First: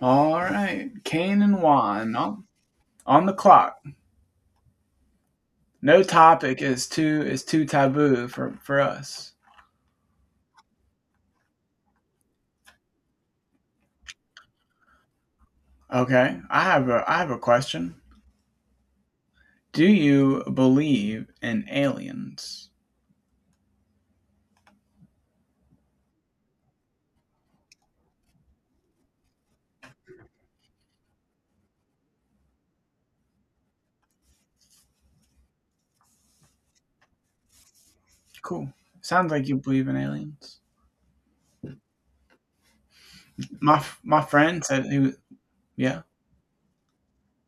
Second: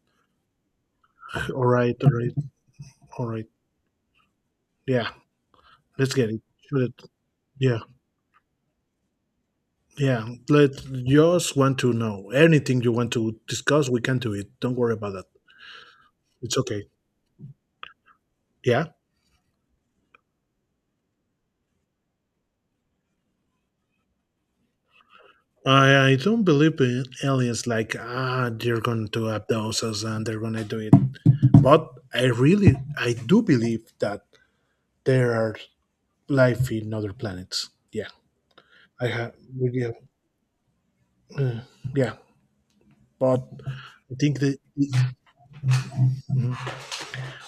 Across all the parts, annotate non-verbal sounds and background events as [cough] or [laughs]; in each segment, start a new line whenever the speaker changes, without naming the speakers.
All right, Kane and
All right, all
Juan
right,
on
all
the
right.
clock.
Yeah,
No
let's get it.
topic is
Shoot it.
too is too
Yeah,
taboo for us.
yeah. Let just want to know anything you want to discuss. We can do it. Don't worry about that.
Okay,
It's
I
okay.
have a I have a question.
Yeah.
Do you believe in aliens?
I don't believe in aliens like they're going to abduct us and they're going to do it. But I do believe that there are life in other planets. Yeah.
Cool.
I
Sounds
have
like you believe
yeah,
in aliens.
uh, yeah. But I
My
think that.
friend said he was. Yeah.
Mm-hmm.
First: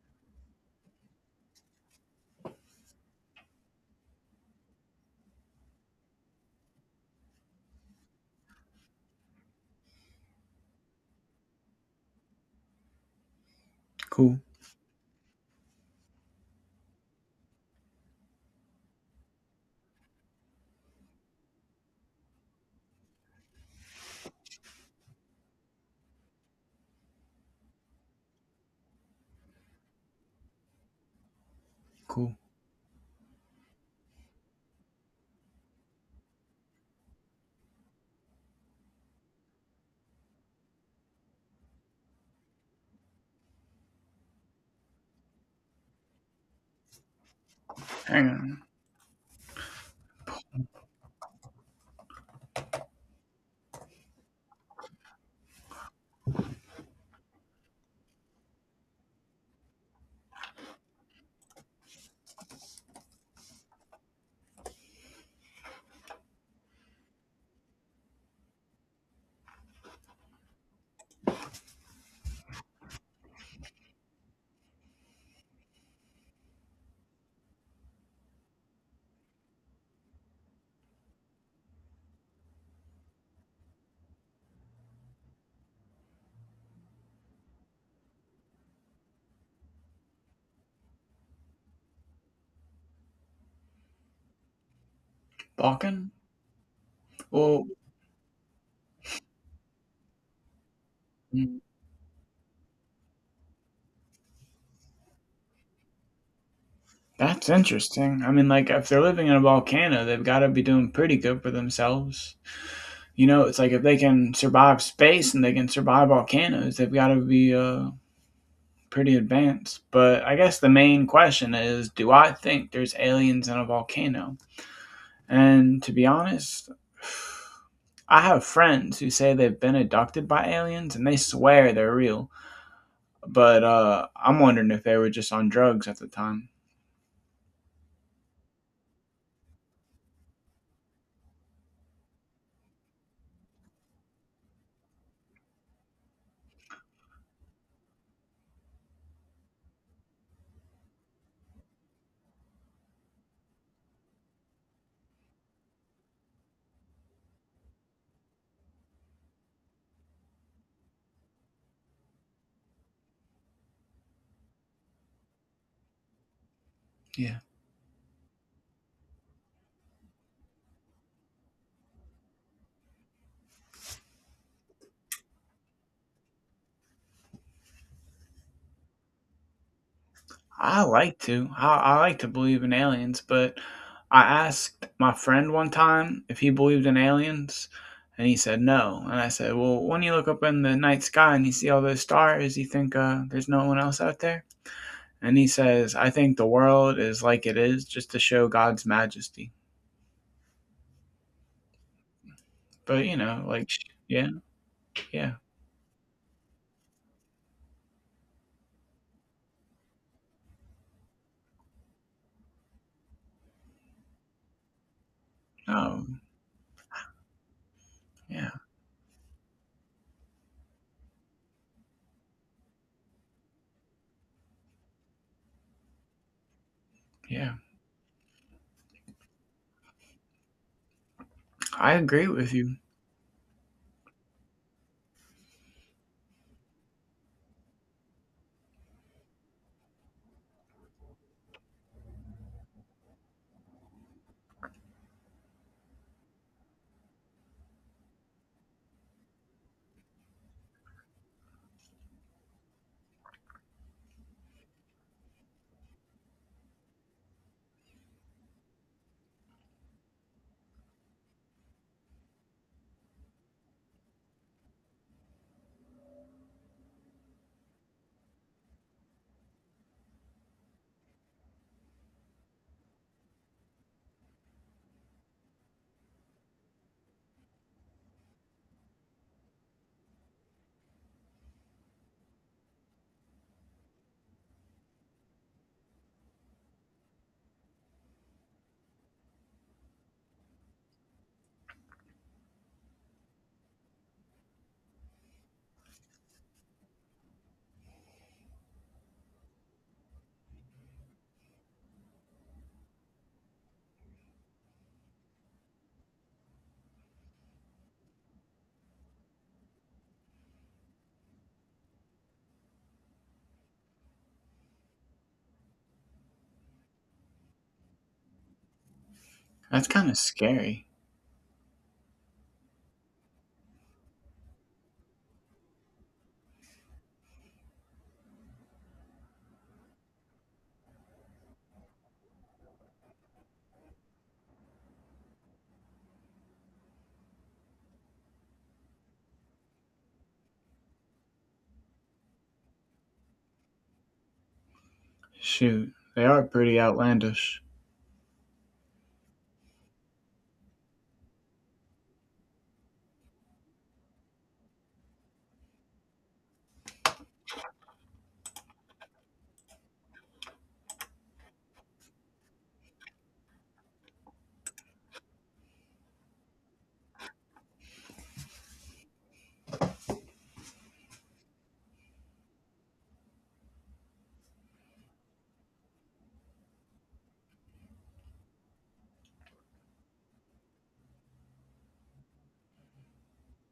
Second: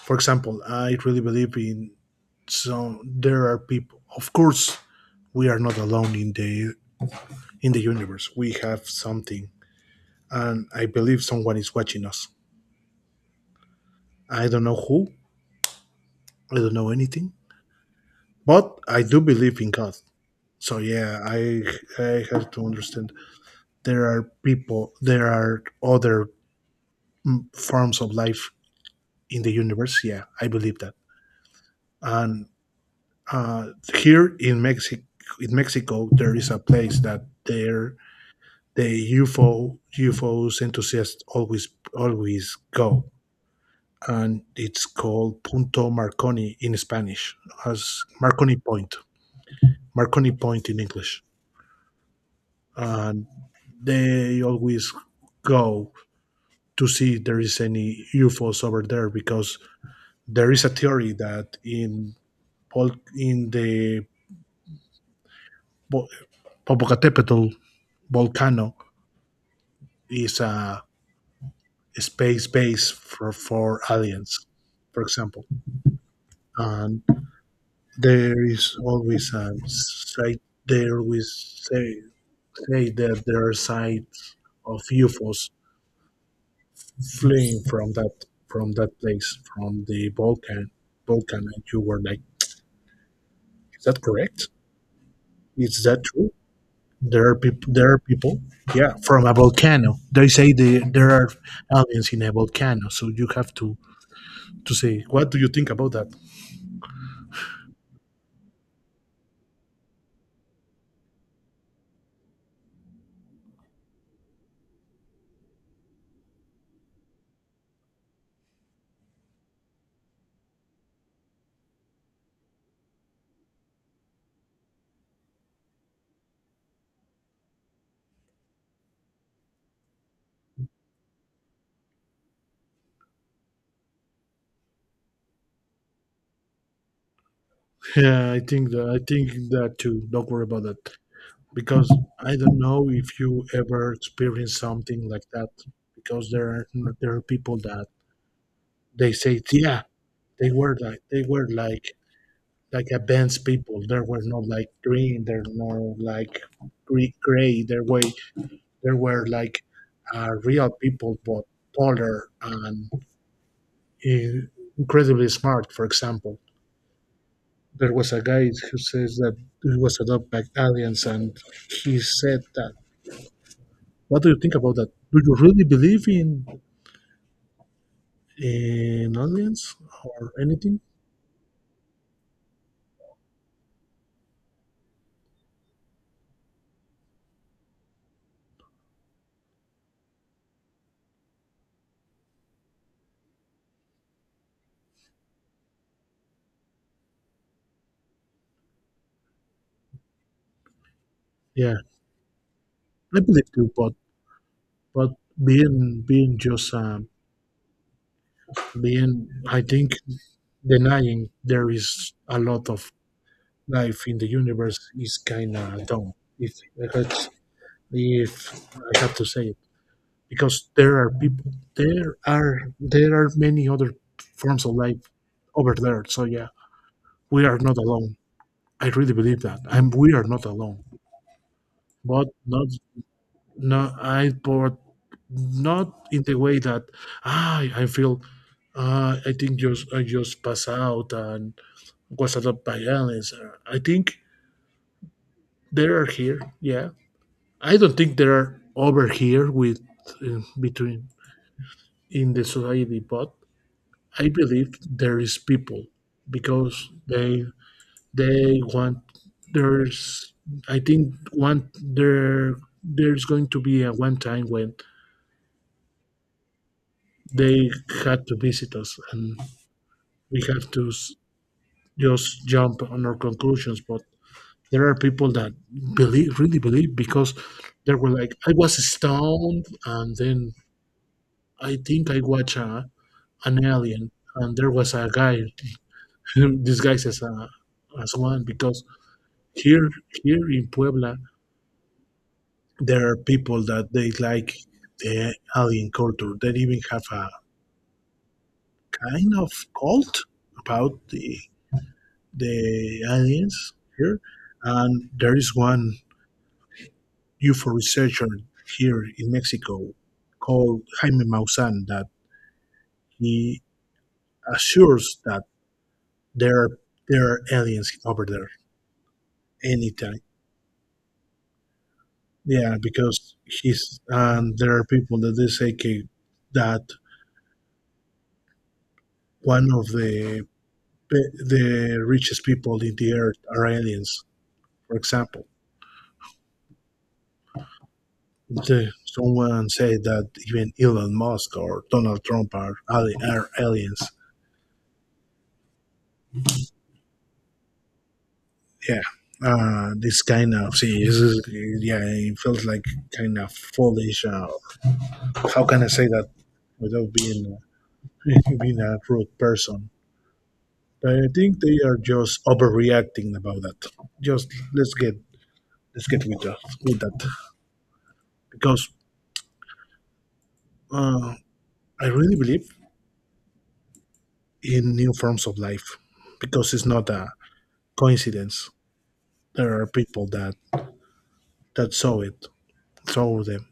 For example, I really believe in so there are people. Of course, we are not alone in the universe. We have something, and I believe someone is watching us.
Cool,
I don't know who. I don't know anything, but I do believe in God. So yeah, I have to understand there are people. There are other forms of life in the universe. Yeah, I believe that.
cool.
And uh, here in Mexico, there is a place that there the UFOs enthusiasts always go, and it's called Punto Marconi in Spanish, as
Hang
Marconi
on,
Point, Marconi Point in English, and they always go to see if there is any UFOs over there because there is a theory that in the Bo- Popocatépetl volcano is a space base for, aliens, for example, and there is always a site there we say that there are sites of UFOs fleeing from that place from the Balkan, and you were like, is that correct, is that
Balkan.
true? There are
Well,
people, there are people. Yeah, from a volcano they say there are
mm,
aliens in a volcano, so you have to say, what do you think about that?
that's interesting. I mean, like if they're living in a volcano, they've got to be doing pretty good for themselves. You know, it's like if they can survive space and they can survive volcanoes, they've got to be pretty advanced. But I guess the main question is, do I think there's aliens in a volcano? And to be honest, I have friends who say they've been abducted by aliens and they swear they're real. But I'm wondering if they were just on drugs at the time.
Yeah, I think that, too. Don't worry about that, because I don't know if you ever experienced something like that. Because there are people that they say, yeah, they were like, like advanced people. There were not like green. There no like gray. There were like real people, but taller and uh, incredibly smart. For example,
Yeah.
there was a guy who says that he was adopted by aliens, and he said that. What do you think about that? Do you really believe in aliens or anything?
I like to. I like to believe in aliens, but I asked my friend one time if he believed in aliens, and he said no. And I said, "Well, when you look up in the night sky and you see all those stars, you think there's no one else out there?" And he says, "I think the world is like it is, just to show God's majesty."
Yeah,
But you
I
know,
believe
like,
too,
yeah,
but
yeah,
being being just being, I think denying there is a lot of life in the universe is kind of
no,
dumb. If
yeah,
I have to say it, because there are people, there are many other forms of life over there. So yeah, we
yeah.
are not alone. I really believe that, and we are not alone.
I agree
But
with
not,
you.
no I but not in the way that I feel I think just I just pass out and was attacked by aliens. I think they are here. Yeah, I don't think they are over here with between in the society, but I believe there is people because they want there's I think one there there's going to be a one time when they had to visit us, and we have to just jump on our conclusions. But there are people that believe, really believe, because they were like, I was stoned and then I think I watched a, an alien, and there was a guy [laughs] disguised as a as one. Because here, here in Puebla, there are people that they like the alien culture. They even have a kind of cult about the aliens here, and there is one UFO researcher here in Mexico called Jaime Maussan that he assures that there are, aliens over there
That's kind of
anytime.
scary.
Yeah, because he's and there are people that they say, okay, that one of the richest people in the earth are aliens, for example. The, someone said that even Elon Musk or Donald Trump are, are aliens.
Shoot, they are pretty outlandish.
Yeah, this kind of see, this is, yeah, it felt like kind of foolish. How can I say that without being [laughs] being a rude person? But I think they are just overreacting about that. Just let's get let's get with that, because uh, I really believe in new forms of life, because it's not a coincidence. There are people that that saw it, saw them.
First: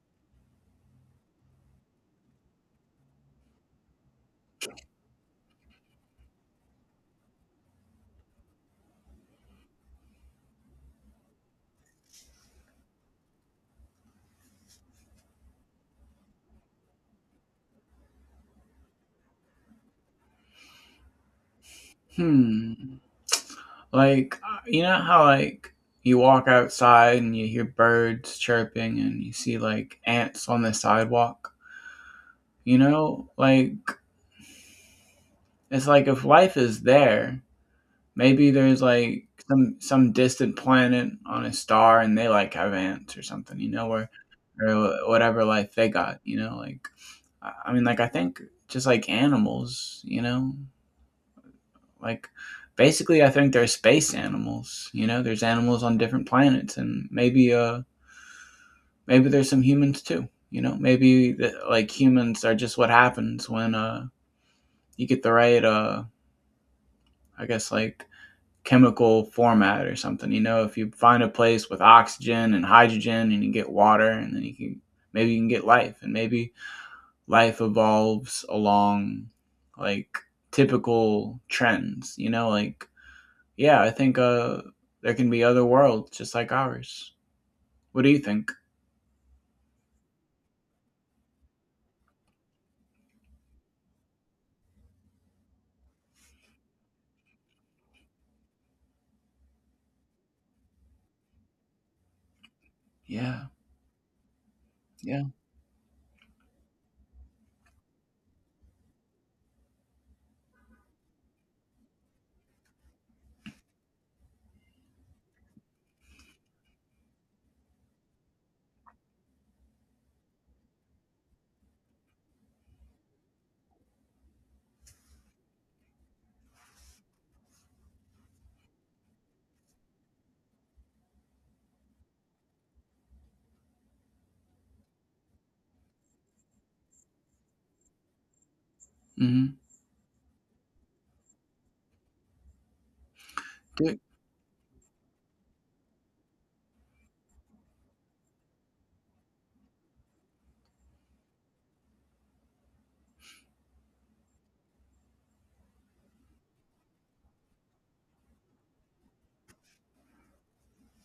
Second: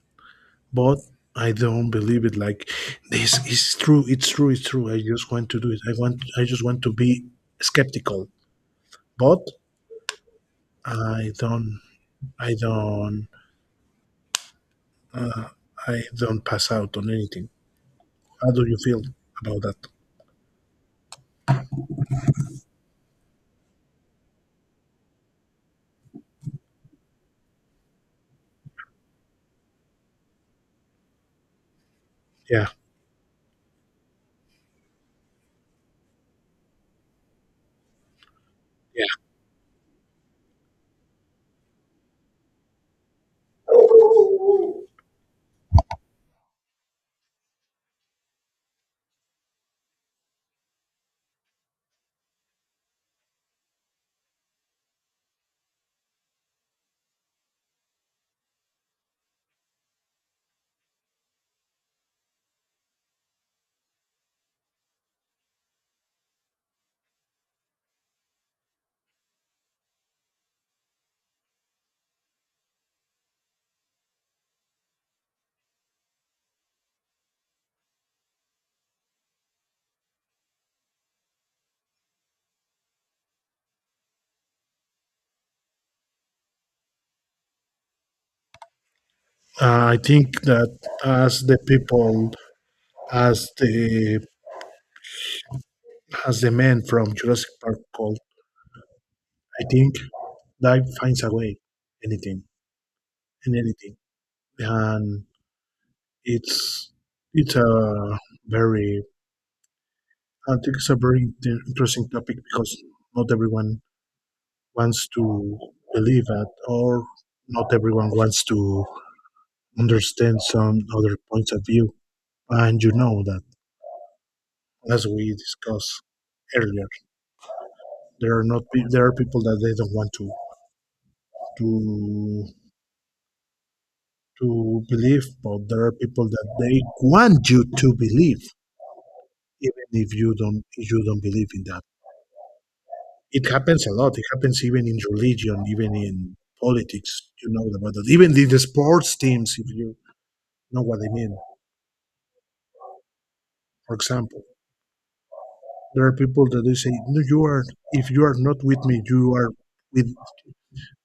But I don't believe it, like this is true. It's true. It's true. I just want to do it. I want. I just want to be skeptical. But I don't. I don't. Uh, I don't pass out on anything. How do you feel about that?
Hmm. Like, you know how, like, you walk outside and you hear birds chirping and you see, like, ants on the sidewalk?
Yeah.
You know? Like, it's like if life is there, maybe there's,
Yeah.
like, some distant planet on a star and they, like, have ants or something, you know, or whatever life they got, you know? Like, I mean, like, I think just like animals, you know? Like, basically, I think there's space animals. You know, there's animals on different planets, and maybe there's some humans too. You know, maybe the, like, humans are just what happens when you get the right I guess like chemical format or something. You know, if you find a place with oxygen and hydrogen, and you get water, and then you can maybe you can get life, and maybe life evolves along like typical trends. You know, like, yeah, I think there can be other worlds just like ours. What do you think?
I think that as the people, as the as the man from Jurassic Park called, I think life finds a way. Anything
Yeah,
and anything,
yeah.
and it's it's a very, I think it's a very interesting topic, because not everyone wants to believe that, or not everyone wants to understand some other points of view. And you know that, as we discussed earlier, there are not there are people that they don't want to to believe, but there are people that they want you to believe,
hmm
even if you don't believe in that. It happens a lot. It happens even in religion, even in politics. You know about that. Even in the sports teams, if you know what I mean. For example, there are people that they say, "No, you are. If you are not with me, you are with.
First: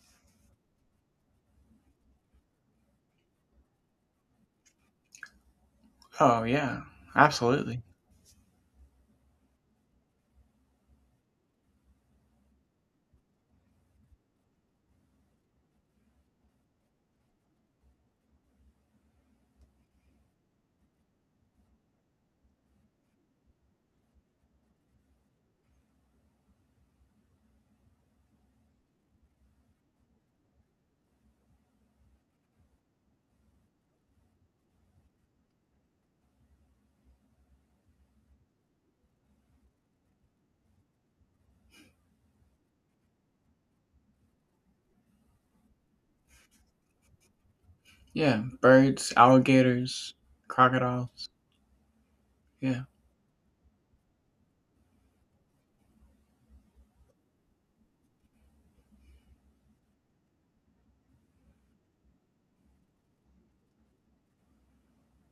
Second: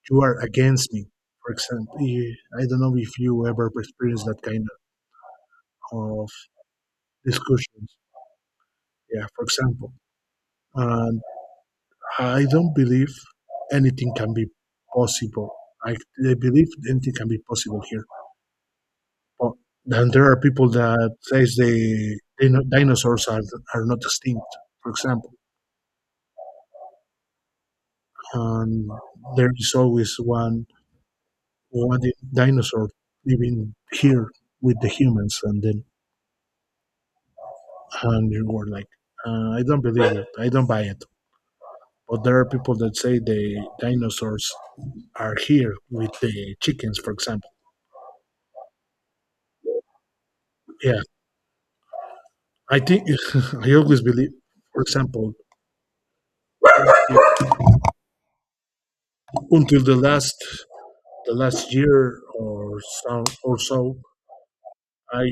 You are against me." For example, I don't know if you ever experienced that kind of
Oh, yeah, absolutely.
discussions. Yeah. For example, and I don't believe anything can be possible. I, I believe anything can be possible here. Well, then there are people that says they know dinosaurs are not extinct, for example, and there is always one dinosaur living here with the humans, and then and you were like, I don't believe it, I don't buy it. But there are people that say the dinosaurs are here with the chickens, for example.
Yeah, birds, alligators,
Yeah,
crocodiles.
I
Yeah,
think [laughs] I always believe, for example, if- until the last year or so, I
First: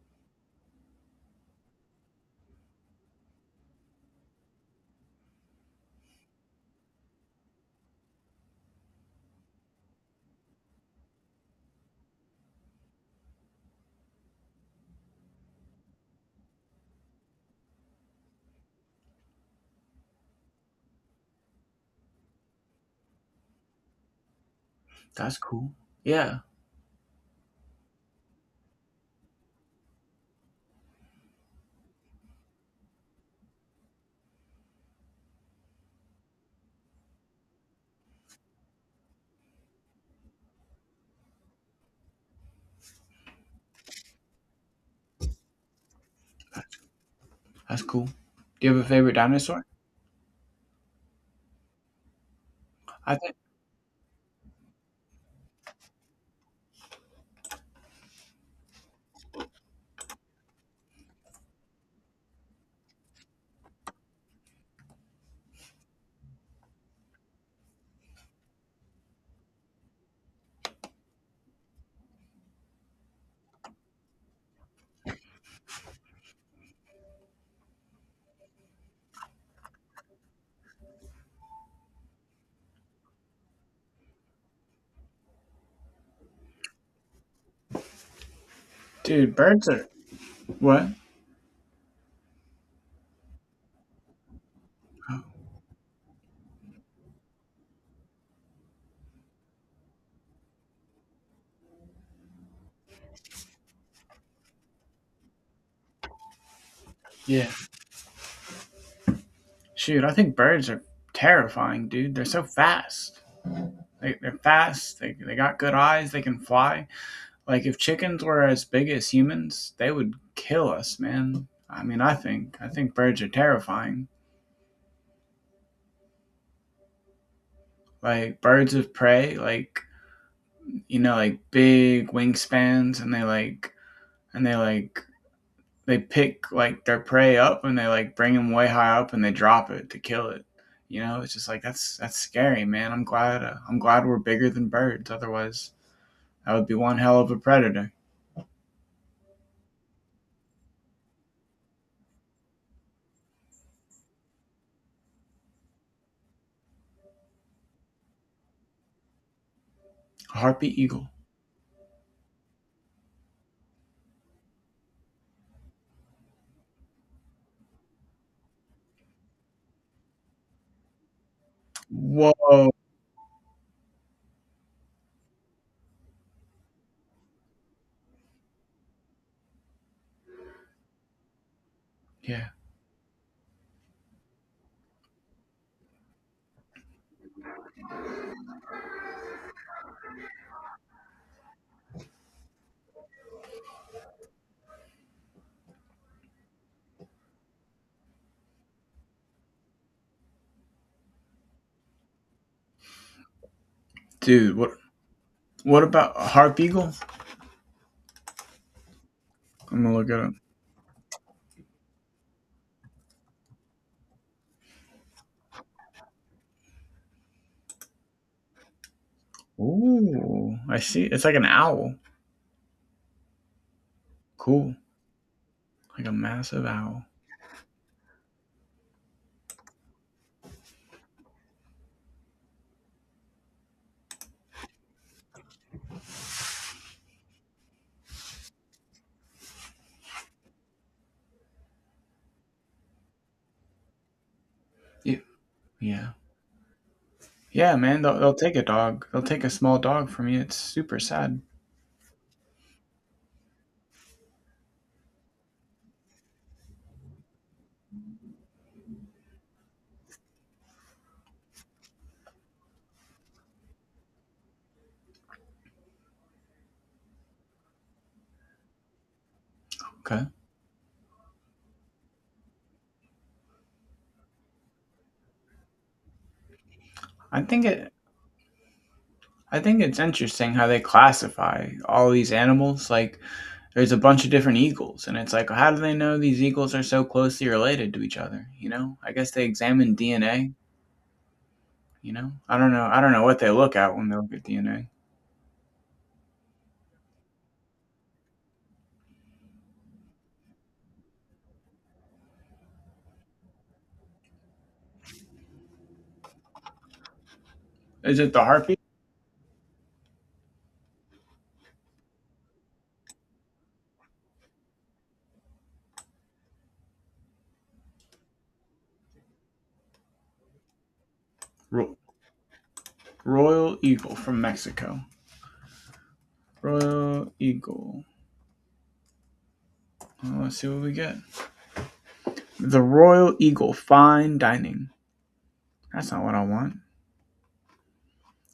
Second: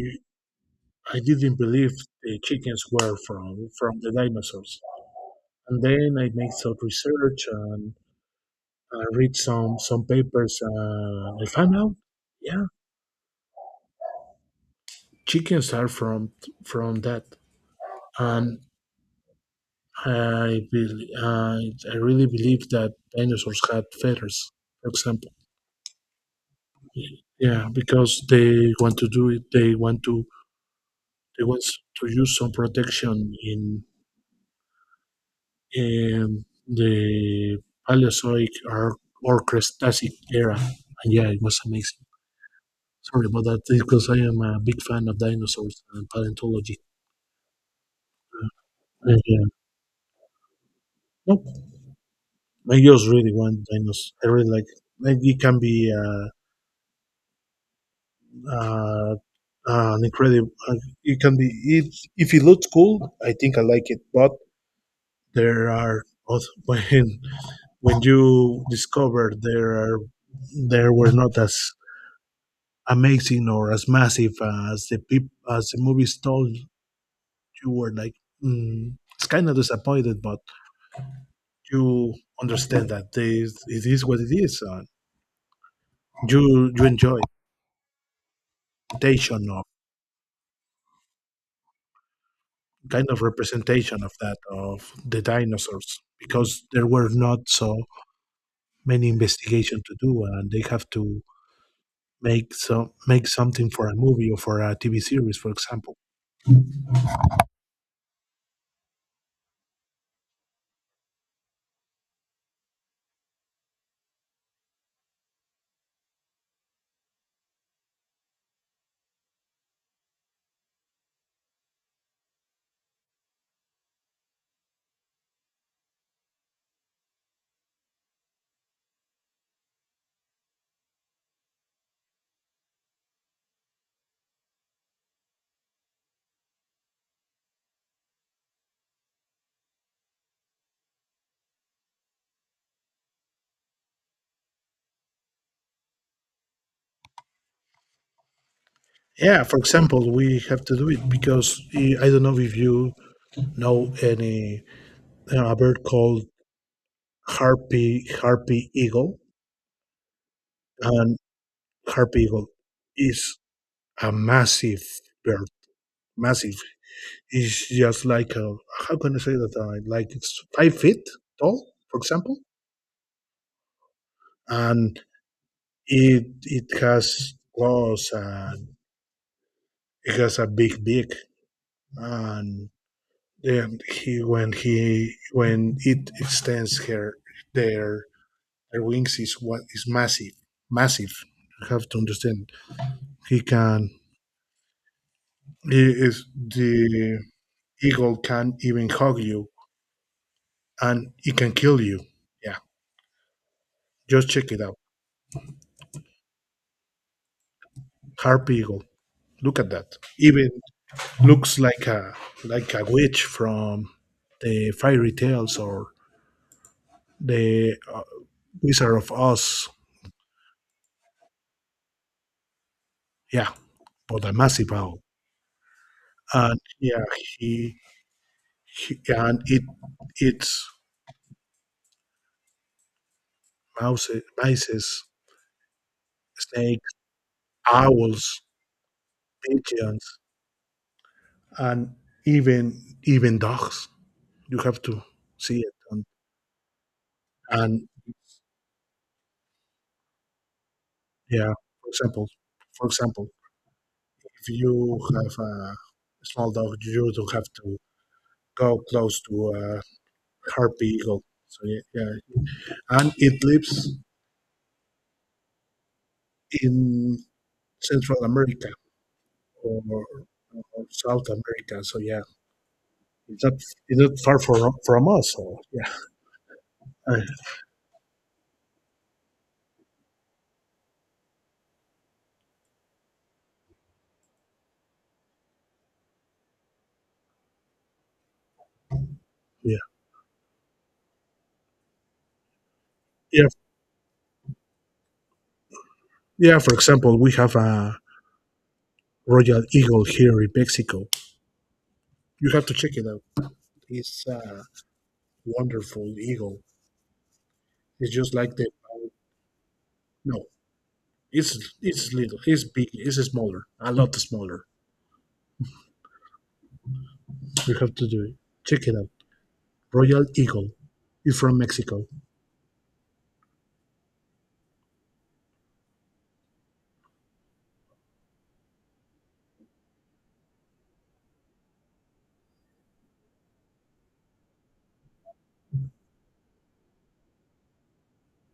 I didn't believe the chickens were from the dinosaurs. And then I made some research and I read some papers, and I found out, yeah, chickens are from that. And I bel I really believe that dinosaurs had feathers, for example.
that's cool. Yeah,
Yeah, because they want to do it. They want to use some protection in the Paleozoic or Cretacic era. And yeah, it was amazing. Sorry about that because I am a big fan of dinosaurs and paleontology.
that's cool. Do you have a favorite
Yeah.
dinosaur?
Nope. I just
I
really
think,
want dinos. I really like. Like it can be uh, an incredible. It can be it, if it looks cool, I think I like it. But there are [laughs] when you discover there are there were not as amazing or as massive as as the movies told, you were like, mm, it's kind of disappointed, but you understand that this it is what it is. Uh, you enjoy
dude,
presentation of
birds are what?
kind of representation of that of the dinosaurs, because there were not so many investigation to do, and they have to make something for a movie or for a tv series, for example.
Yeah, shoot, I think birds are terrifying, dude. They're so fast. They're fast. They got good eyes. They can fly. Like if chickens were as big as humans, they would kill us, man. I mean, I think birds are terrifying. Like birds of prey, like, you know, like big wingspans, and and they like they pick like their prey up and they like bring them way high up and they drop it to kill it. You know, it's just like that's scary, man. I'm glad we're bigger than birds. Otherwise, that would be one hell of a predator.
Yeah, for example, we have to do it because I don't know if you know any a bird called harpy eagle,
A harpy eagle.
and harpy eagle is a massive bird. Massive. It's just like a how can I say that? Like it's 5 feet tall, for example,
Whoa.
and it has claws and it has a big beak,
Yeah,
and then he when it extends her their their wings is what is massive. You have to understand, he can is the eagle can even hug you, and it can kill you. Yeah, just check
dude.
it
What
out.
what about a harp eagle?
Harpy eagle. Look at
I'm gonna
that.
look at it.
Even looks like a witch from the fairy tales or the Wizard of Oz.
Ooh, I see. It's like an owl.
Yeah, but a massive
Cool,
owl.
like a
And
massive
yeah,
owl.
he, he and it it's mouses, mices, snakes, owls, pigeons, and even even dogs. You have to
Yeah,
see it,
yeah, yeah,
and
man. They'll take a dog. They'll take a small dog from you. It's super sad.
yeah. For example, for example, if you have a small dog, you don't have to go close to a harpy eagle. So yeah, yeah, and it lives in Central America
Okay,
or South America. So yeah, it's not, far from us. So yeah, I-
I think it. I think it's interesting how they classify all these animals. Like, there's a bunch of different eagles, and it's like, how do they know these eagles are so closely related to each other? You know, I guess they
yeah,
examine DNA. You know, I don't know. I don't know what
yeah,
they look at when they look at DNA.
yeah. For example, we have a royal eagle here in Mexico. You have to check it out. It's a wonderful eagle. It's
Is it
just
the
like the
harpy?
no. It's little. It's big. It's smaller. A lot smaller. You have to do it. Check it out. Royal Eagle. It's from
Ro-
Mexico.
Royal eagle from Mexico. Royal Eagle. Let's see what we get. The Royal Eagle Fine Dining. That's not what I want.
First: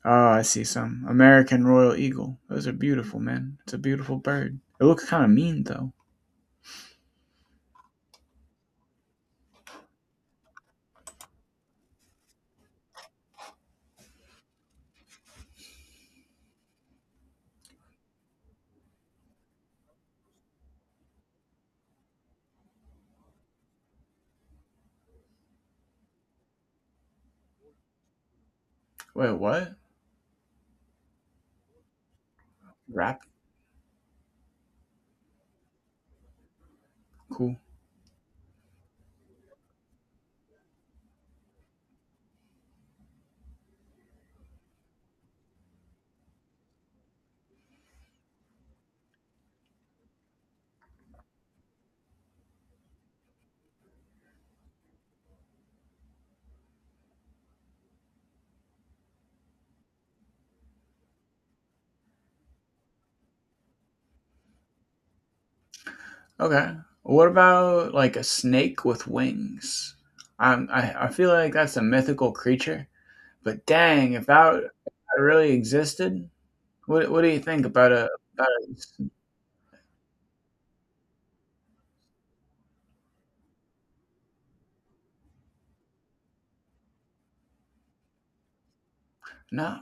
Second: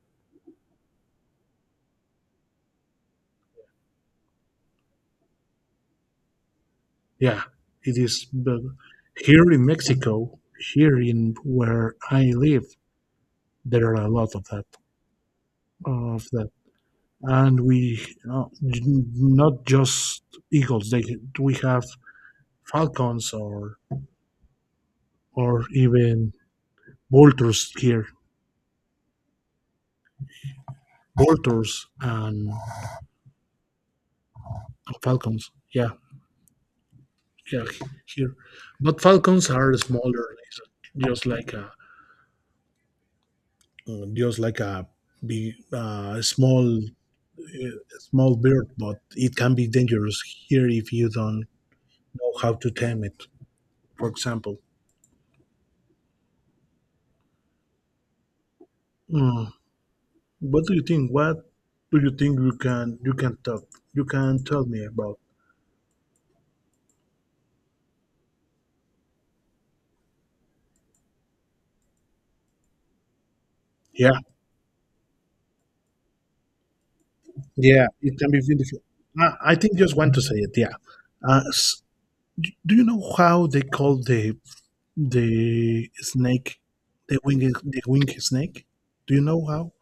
Oh, I see some. American Royal Eagle. Those are beautiful, man. It's a beautiful bird. It looks kind of mean, though.
Yeah, it is. But here in Mexico, here in where I live, there are a lot of that. Of that, and we not just eagles. They we have falcons or even vultures here.
Wait, what?
Vultures and
Rap?
falcons. Yeah,
Cool.
yeah, here. But falcons are smaller, just like a just like a big small uh, small bird, but it can be dangerous here if you don't know how to tame it. For example, mm, what do you think? What do you think you can talk you can tell me about?
Okay. What about like a snake with wings? I feel like that's a mythical creature, but dang,
Yeah,
if that really existed, what do you think
yeah,
about a,
it can be
about
beautiful.
a,
I think just want to say it. Yeah. Uh, s- do you know how they call the snake, the winged snake. Do you know how?
No,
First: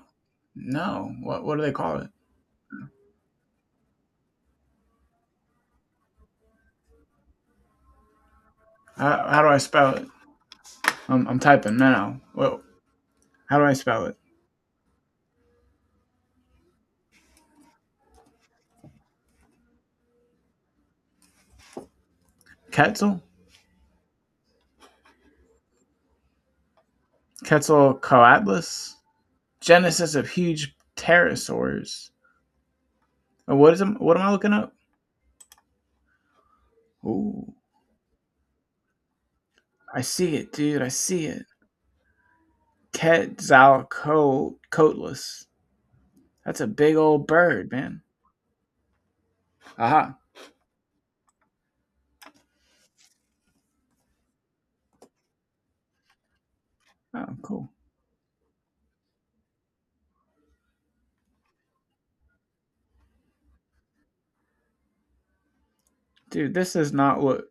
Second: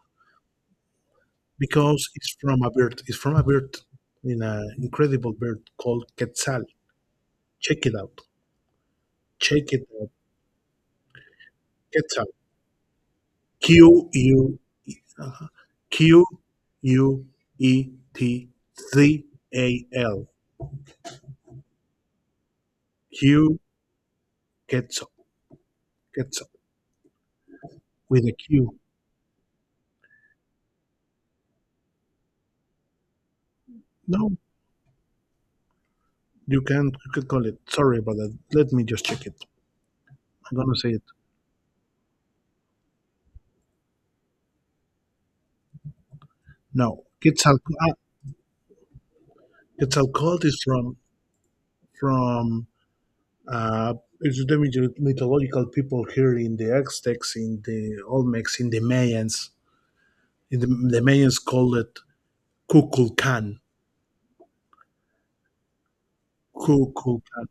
no, what do they call it?
Because it's from a bird. It's from a bird, in an incredible bird called quetzal. Check it out.
How do I
Check it
spell it?
out.
I'm typing now.
Quetzal.
Well, how do
Q
I spell it?
U uh, Quetzal.
Quetzal?
Q quetzal. Quetzal with a Q.
Quetzalcoatlus? Genesis of huge pterosaurs. Oh, what is it? What am I
No,
looking up?
you can call
Ooh,
it. Sorry about that. Let me just check it.
I see it,
I'm gonna
dude. I
say it.
see it. Quetzalcoatlus. That's a big
No,
old
quetzal.
bird,
Ah,
man. Aha.
Quetzalcoatl is from uh, the mythological people here in the Aztecs,
Oh,
in
cool.
the Olmecs, in the Mayans. The Mayans called it Kukulkan.
Dude, this does not look.
Kukulkan.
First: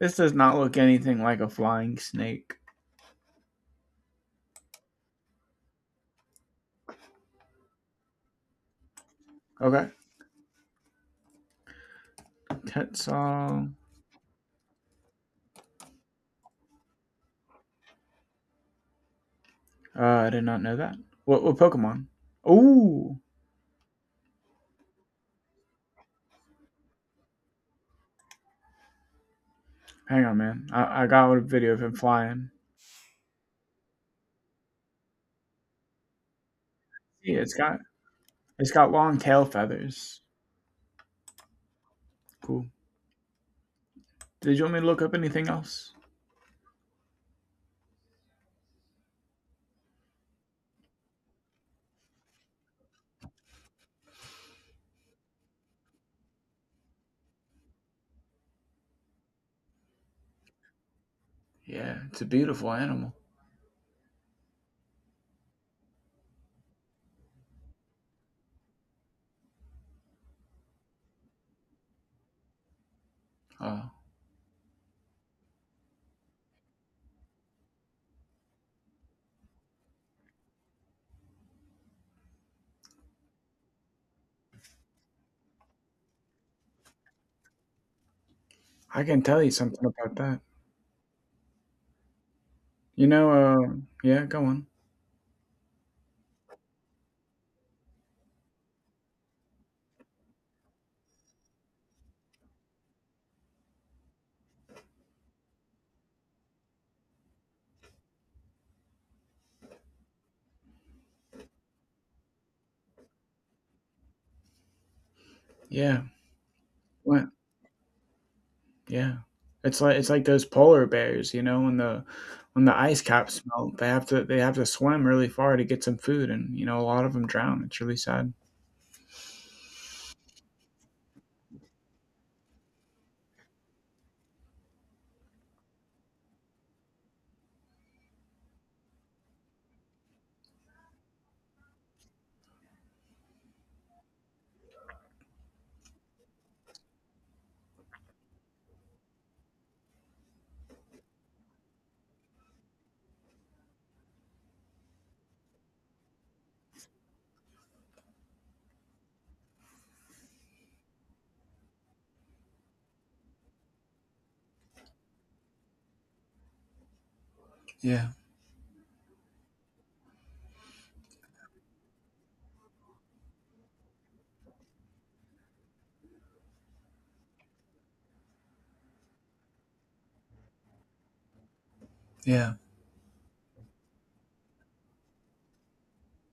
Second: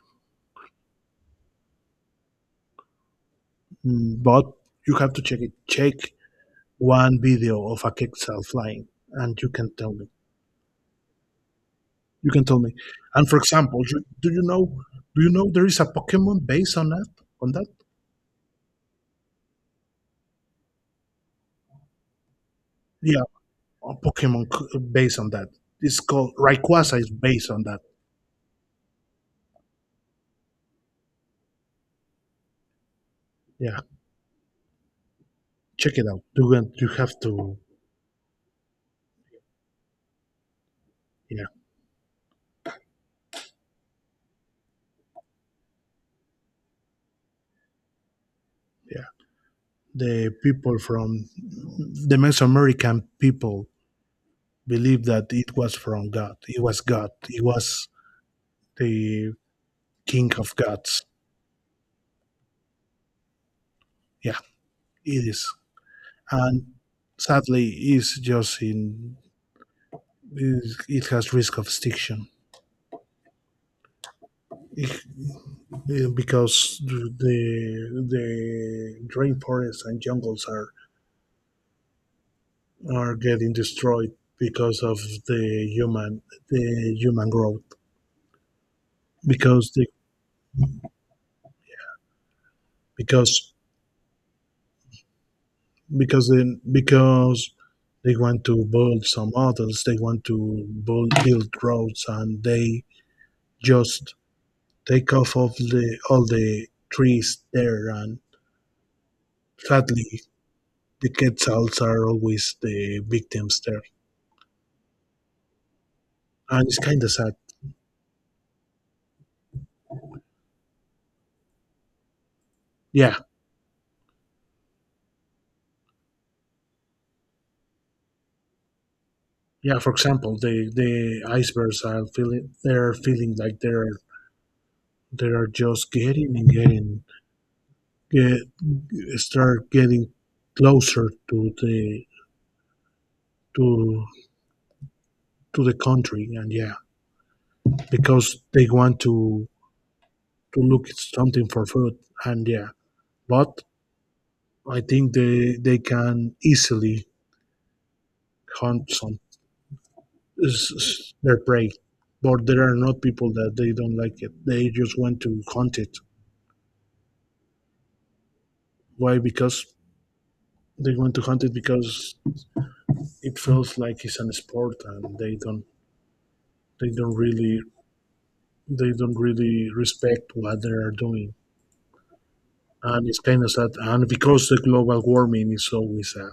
This does not look anything like a flying snake.
But you have to check it. Check one video of a quetzal flying, and you can
Okay.
tell me. You can tell me. And for
Quetzal.
example, do you know? Do you know there is a Pokemon based on that? On that?
I did not know that. What Pokemon? Ooh,
Yeah, a based on that. It's called Rayquaza is based on that.
hang on, man. I got a video of him flying.
Yeah, check it out. You got, you have
See, it's
to,
got it's got long tail feathers.
yeah,
Cool. Did you want me to look up anything else?
yeah. The people from the Mesoamerican people believed that it was from God. It was God. It was the King of Gods.
Yeah, it's a beautiful animal.
Yeah, it is. And sadly, it's just in. It, has risk of extinction
Oh,
because the rainforests and jungles are getting destroyed because of the human the human growth
I can tell you
because
something
they,
about that. You know,
because
yeah, go on.
because then because they want to build some models, they want to build roads and they just take off of the all the trees there, and sadly the quetzals are always the victims there,
Yeah,
and it's kind of
what?
sad.
Yeah, it's like those polar bears. You know, when the ice
Yeah,
caps melt, they have to swim really far to get some food, and you know, a lot of them drown. It's really sad.
yeah, for example, the icebergs are feeling, they're feeling like they're they are just getting and getting, get getting closer to the to to the country, and yeah, because they want to look at something for food, and yeah, but I think they can easily hunt some their prey, but there are not people, that they don't like it, they just want to hunt it.
Yeah,
Why? Because they want to hunt it because it feels like it's an sport, and they don't they don't really they don't really respect what they are doing.
yeah,
And it's kind of sad. And because the global warming is always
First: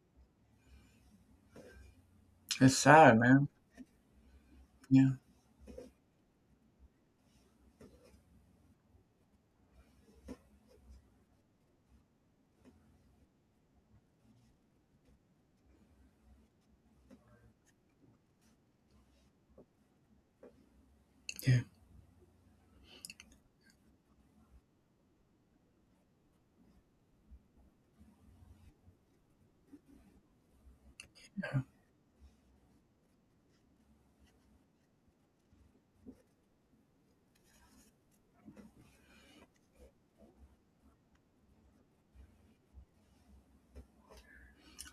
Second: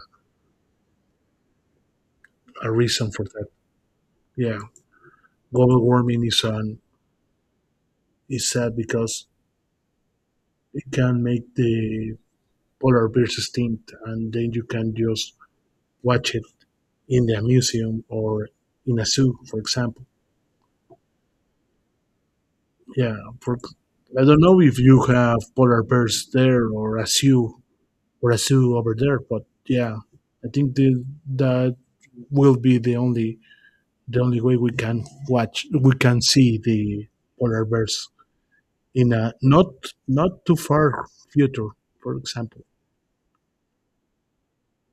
a
it's
reason
sad,
for
man.
that. Yeah,
Yeah,
global warming is an, is sad because it can make the polar bears extinct, and then you can just watch it in a museum or in a zoo, for example.
yeah.
Yeah, for I don't know if you have polar bears there or a zoo over there, but yeah, I think the, that will be the only way we can watch, we can see the polar bears in a not not too far future, for example.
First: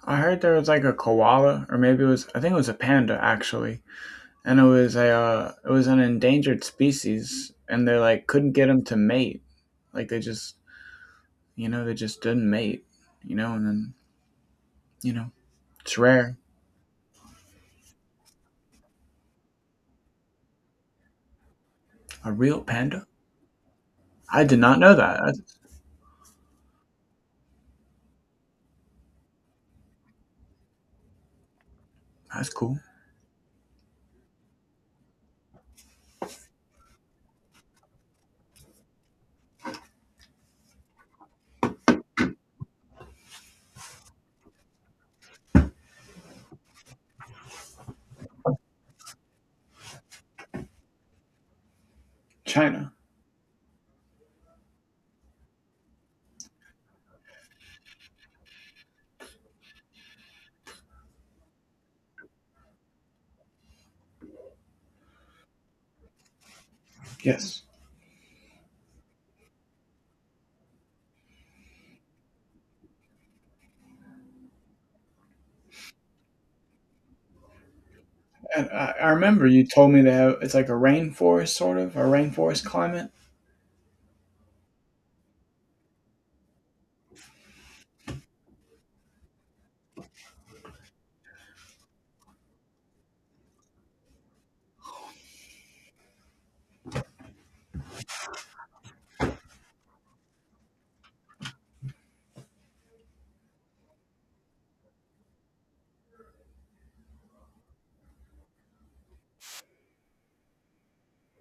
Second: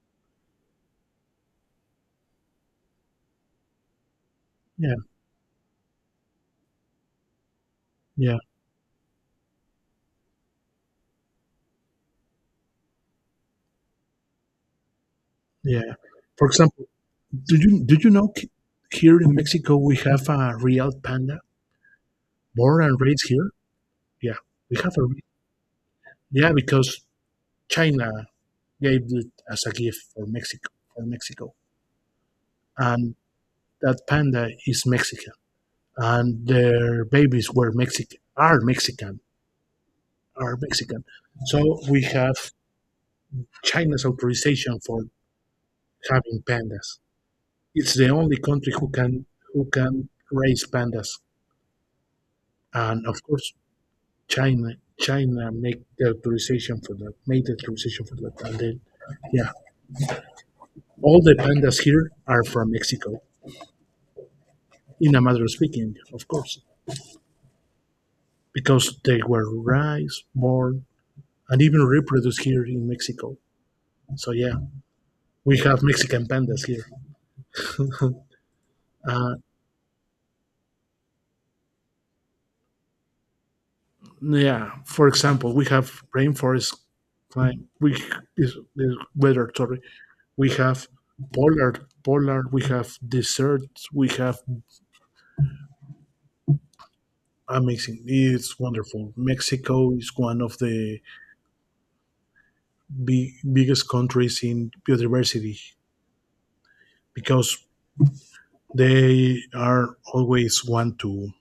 I heard there was like a koala, or maybe it was I think it was a panda actually, and it was
Yeah,
a uh, it was an endangered species, and they like
yeah,
couldn't get them to mate, like they just didn't mate, you know, and then you know
yeah,
it's rare.
for example, do you know, here in Mexico we have a real panda,
A real
born and
panda.
raised here. Yeah,
I did
we
not know
have a
that.
re-
That's,
yeah, because China gave it as a gift for Mexico,
that's cool.
and that panda is Mexican, and their babies were mexican are mexican are Mexican. So we have China's authorization for having pandas. It's the only country who can raise pandas,
China,
and of course, China China make the authorization for that, made the authorization for that, and then yeah, all the pandas here are from Mexico, in a matter of speaking, of course,
yes.
because they were raised, born, and even reproduced here in Mexico. So yeah, we have Mexican pandas here. [laughs]
And I
Uh,
remember you told me to have, it's like a rainforest, sort of a rainforest climate.
Yeah, for example, we have rainforest climate. We is weather. Sorry, we have polar, polar. We have deserts. We have amazing. It's wonderful. Mexico is one of the biggest countries in biodiversity because they are always want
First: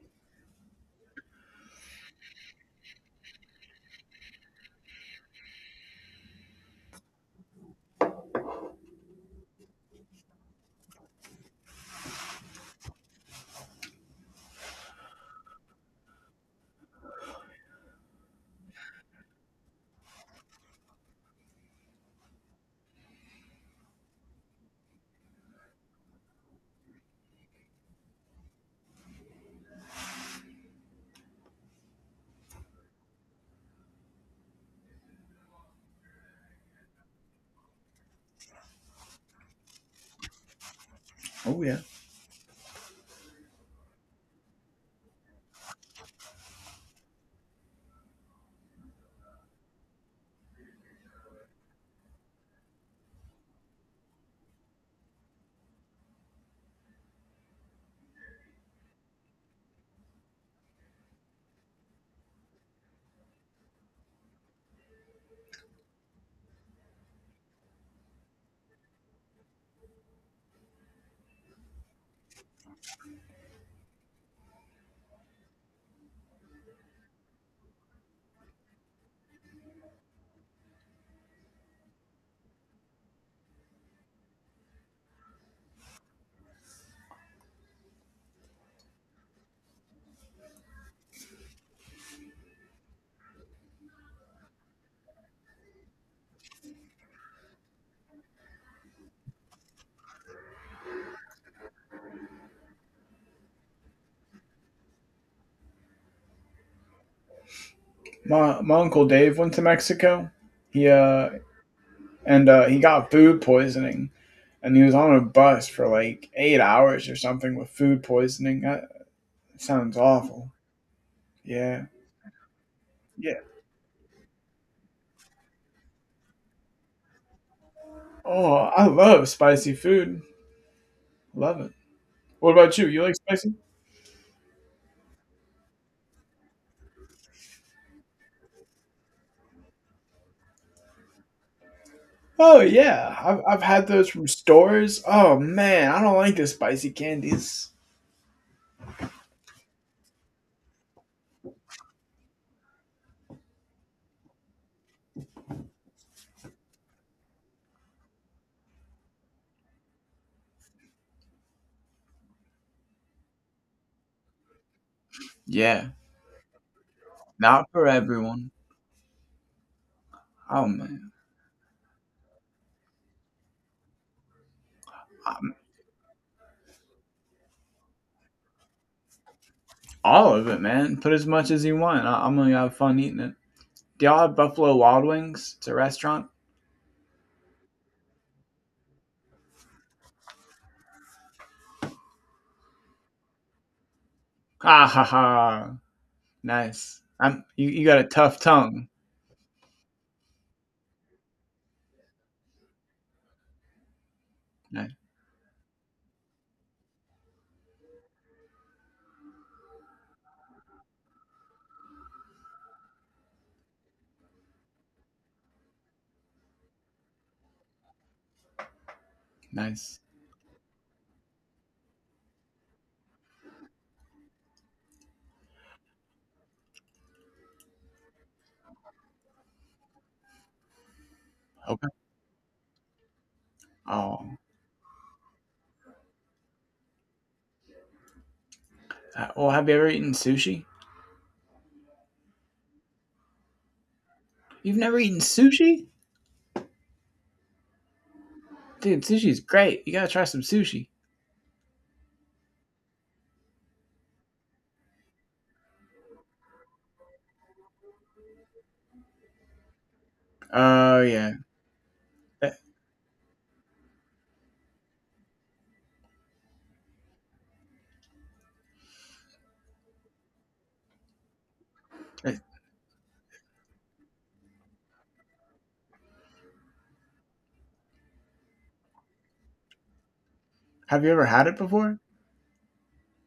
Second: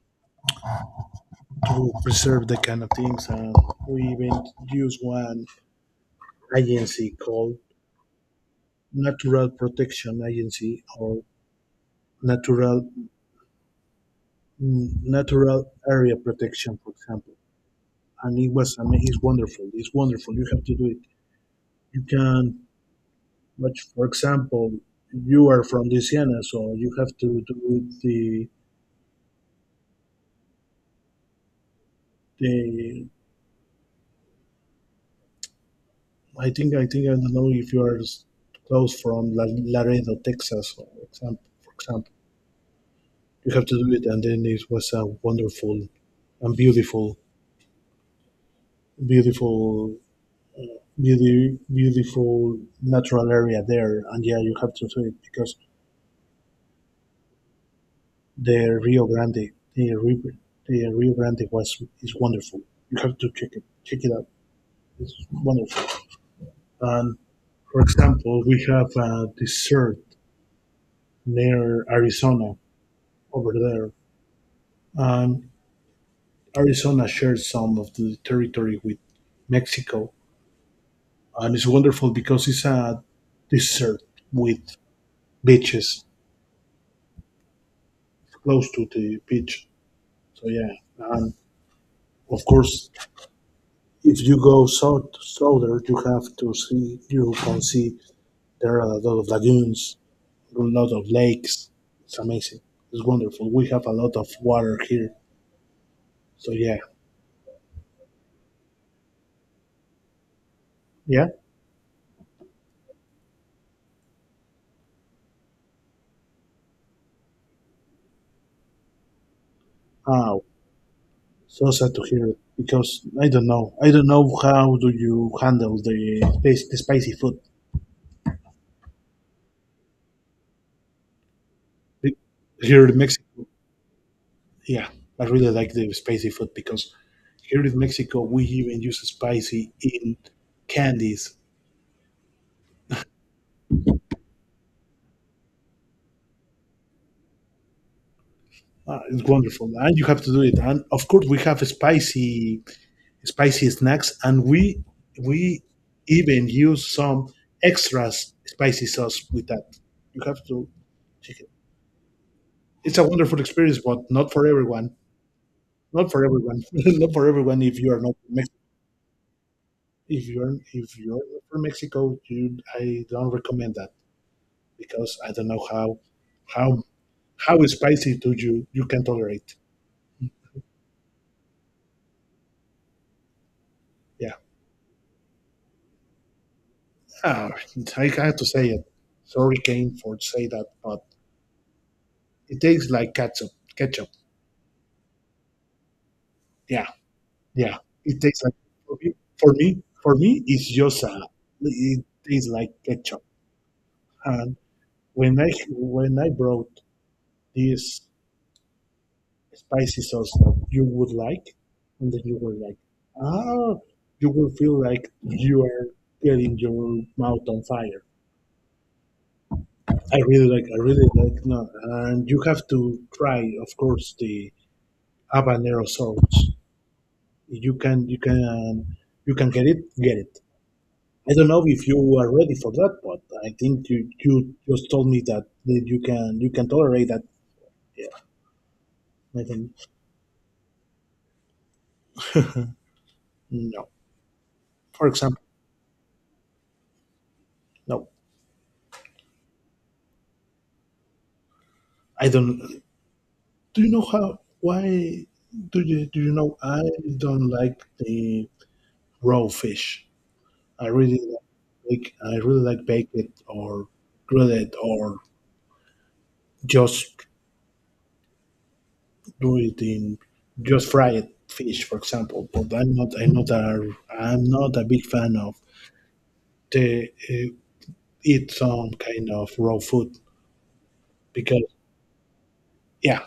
to preserve the kind of things. And we even use one agency called Natural Protection Agency or Natural mm, natural area protection, for example. And it was, I mean, it's wonderful. It's wonderful. You have to do it. You can, much, for example, you are from Louisiana, so you have to do the, the, I think, I don't know if you are close from Laredo, Texas, for example,
Oh yeah.
You have to do it. And then it was a wonderful and beautiful, beautiful natural area there. And yeah, you have to do it because the Rio Grande, the river, the Rio Grande was is wonderful. You have to check it out. It's wonderful. And for example, we have a desert near Arizona over there, and Arizona shares some of the territory with Mexico, and it's wonderful because it's a desert with beaches close to the beach. So yeah, and of course, if you go south, southern, you have to see you can see there are a lot of lagoons, a lot of lakes. It's amazing. It's wonderful. We have a lot of water here. So yeah,
My uncle Dave went to Mexico. He
yeah.
uh he got food poisoning and he was on a bus for like 8 hours or something with food poisoning. That sounds
Oh,
awful.
so
Yeah.
sad to hear it because I
Yeah.
don't know. I don't know how do you handle the the spicy food.
Oh, I love spicy food. Love it.
Be-
What about you?
Here in
You like
Mexico,
spicy?
yeah, I really like the spicy food because here in Mexico we even use spicy in candies.
Oh yeah, I've had those from stores. Oh man, I don't like the spicy candies.
Ah, it's wonderful, and you have to do it. And of course, we have spicy snacks, and we even use some extra spicy sauce with that. You have to check it. It's a wonderful experience, but not for everyone.
Yeah,
Not for everyone. [laughs] not for everyone.
not
If
for
you are not from
everyone. Oh
if
man,
you're not from Mexico, you I don't recommend that because I don't
Um
know how how spicy do you you can tolerate.
all of it, man. Put as much as you want. I'm gonna have fun eating it. Do y'all
Yeah,
have Buffalo Wild Wings? It's a restaurant.
ah, I have to say it. Sorry, Kane, for say that, but it tastes like ketchup. Ketchup.
Ha ha ha.
Yeah,
Nice. I'm you,
yeah,
you got a
it
tough
tastes like
tongue.
for me. For me, it's just a. It tastes like ketchup. And
Nice.
when I brought this spicy sauce that you would like, and then you were like, ah, you will feel like you are getting your mouth on fire.
Nice.
I really like. I really like. No, and you have to try, of course, the habanero sauce. You can. You can. You can get it. Get it. I don't know if
Okay.
you are ready for that, but I think
Oh.
you just told me that, that you can tolerate that. Yeah, I
Well, have
think
you ever eaten sushi?
[laughs] no.
You've never
For
eaten
example,
sushi?
no.
Dude, sushi's great. You gotta try some sushi.
I don't. Do you know how? Why do you know? I don't like the raw fish. I
Oh,
really
yeah.
I
Eh,
really like baked it, or grilled it, or just do it in just fry it fish, for
eh,
example. But I'm not a big fan of the eat some kind of raw food
Have you ever had it
because
before?
yeah,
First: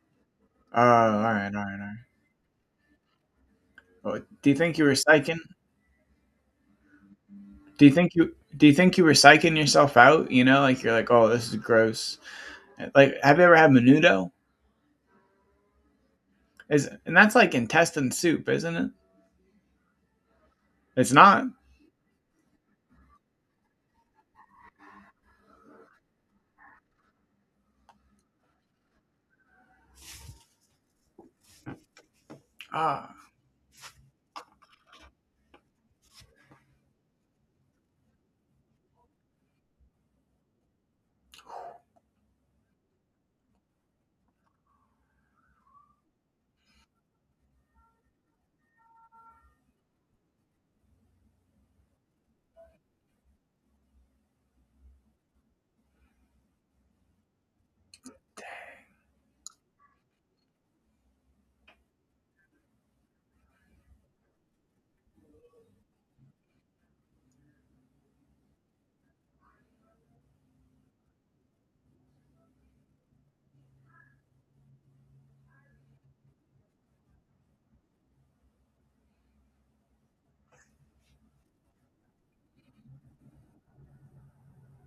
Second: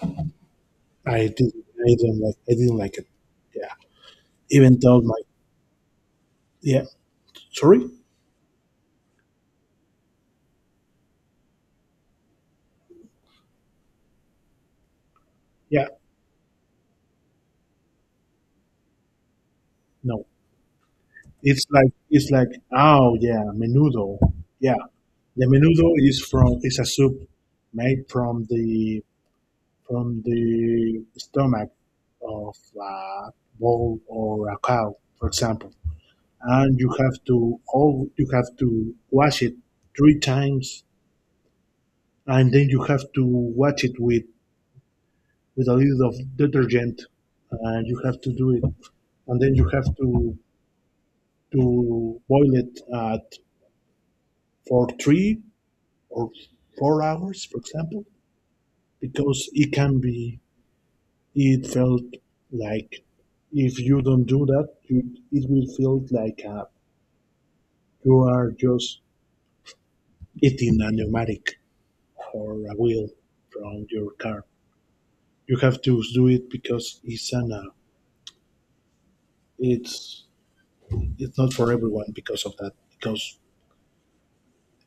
Oh, all
I
right, all
didn't
right, all right.
I didn't like it. Yeah.
Well, do you think
Even
you were
though like
psyching?
yeah,
Do
sorry?
you think you do you think you were psyching yourself out? You know, like you're like, oh, this is gross. Like, have you ever had menudo?
Yeah,
Is and that's like intestine soup, isn't it?
no.
It's not.
It's like oh yeah, menudo. Yeah. The menudo is from is a soup made from the stomach of
Ah,
a bull or a cow, for example. And you have to all you have to wash it 3 times, and then you have to wash it with a little of detergent, and you have to do it, and then you have to boil it at for 3 or 4 hours, for example, because it can be it felt like if you don't do that, you, it will feel like you are just eating a pneumatic or a wheel from your car. You have to do it because it's an, it's it's not for everyone because of that because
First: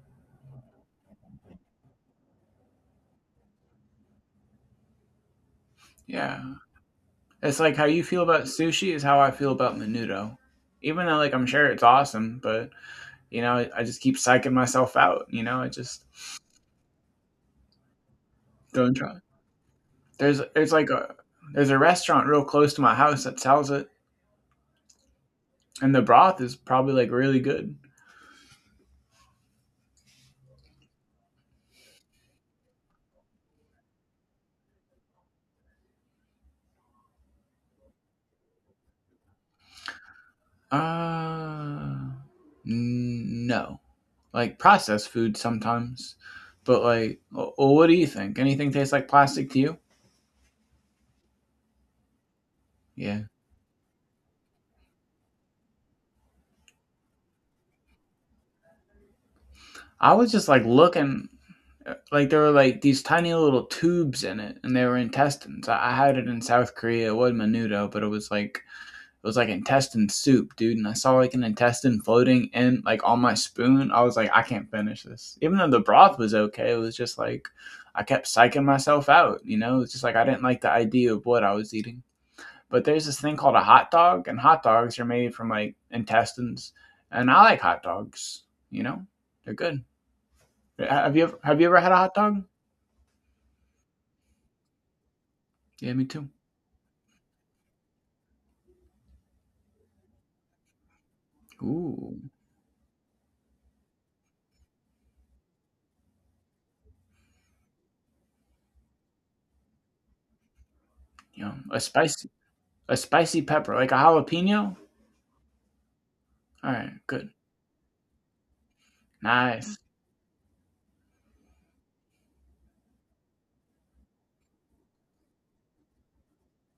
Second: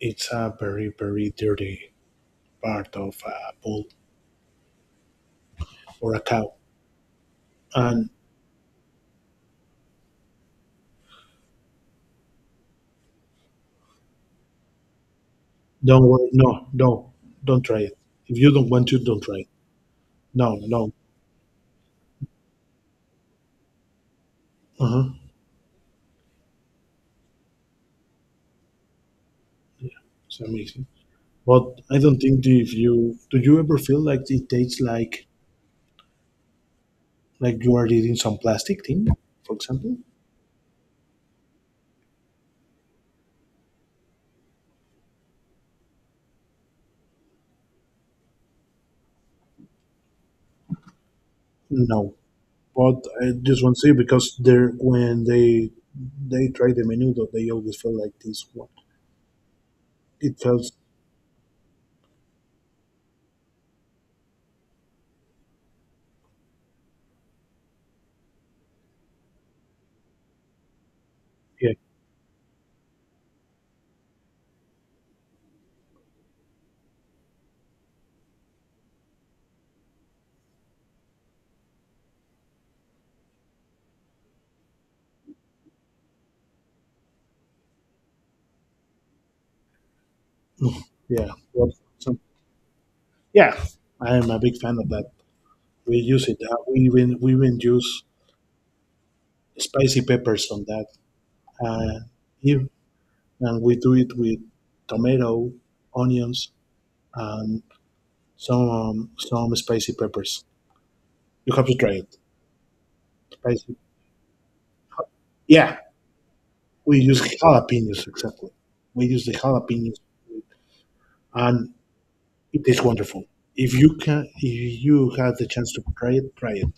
it's a very, very dirty part of a bull or a
yeah.
cow.
It's like how you
And
feel about sushi is how I feel about menudo. Even though like I'm sure it's awesome, but you know, I just keep psyching myself out, you know, I just
don't worry, no, no, don't try it. If you don't want
don't
to,
try.
don't try it.
There's
No,
there's like
no.
a there's a restaurant real close to my house that sells it,
Uh-huh.
and the broth is probably like really good.
Yeah, it's amazing. But I don't think that if you do you ever feel like it tastes like you are eating some plastic thing, for example?
Uh no. Like processed food sometimes. But like, well, what do you think? Anything tastes like plastic to you?
No. But
Yeah.
I just want to say because they're when they try the menu though they always feel like this one.
I was
It
just like
feels
looking, like there were like these tiny little tubes in it and they were intestines. I had it in South Korea. It wasn't menudo, but it was like intestine soup, dude. And I saw like an
yeah,
intestine floating in, like, on my spoon. I was like, I can't finish this, even though the broth was okay. It was just like I kept psyching myself out, you know. It's just like I didn't like the idea of what I was eating. But there's this thing called a hot dog, and hot dogs are made from like intestines. And I like hot dogs, you know, they're good. have you
yeah.
ever have you
Well,
ever had a hot
some
dog?
yeah, I am a big fan of that.
Yeah,
We
me
use
too.
it. We even use spicy peppers on that. Uh,
Ooh,
if, and we do it with tomato, onions, and some spicy peppers. You have
yum.
to
A
try it.
spicy a spicy pepper,
Spicy.
like a jalapeno?
Yeah, we
Alright,
use
good.
jalapenos exactly. We use the
Nice.
jalapenos, and it is wonderful. If you have the chance to try it, try it.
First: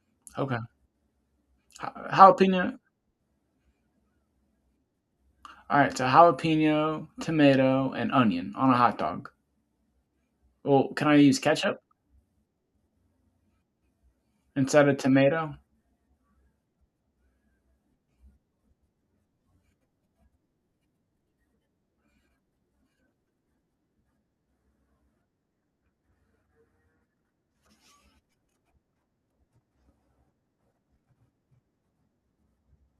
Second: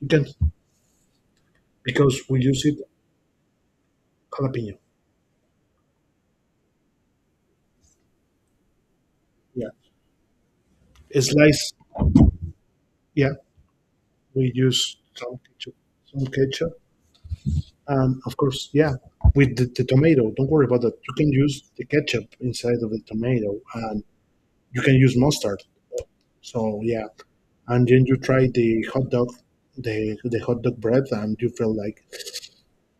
You can
Okay. Ja
because we
Jalapeno.
use it jalapeno.
Alright, so jalapeno, tomato, and onion on a hot dog.
Yeah,
Well, can I use
slice.
ketchup
Yeah, we
instead of
use some
tomato?
ketchup, some ketchup, and of course, yeah, with the tomato. Don't worry about that. You can use the ketchup inside of the tomato, and you can use mustard. So yeah, and then you try the hot dog, the hot dog bread, and you feel like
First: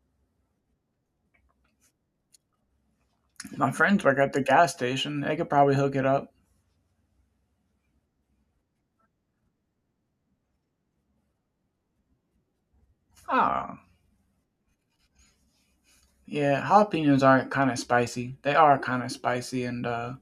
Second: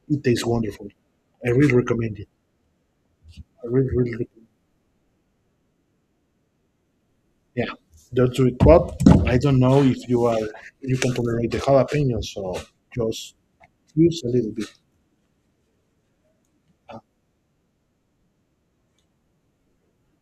it tastes wonderful. I really recommend it. I
My
really, really,
friends work
recommend it.
at the gas station, they could probably hook it up.
Yeah. Don't do it, but I don't know if you can tolerate the jalapeno, so just
Oh,
use a little bit.
yeah, jalapenos are kinda spicy. They are kinda spicy and, uh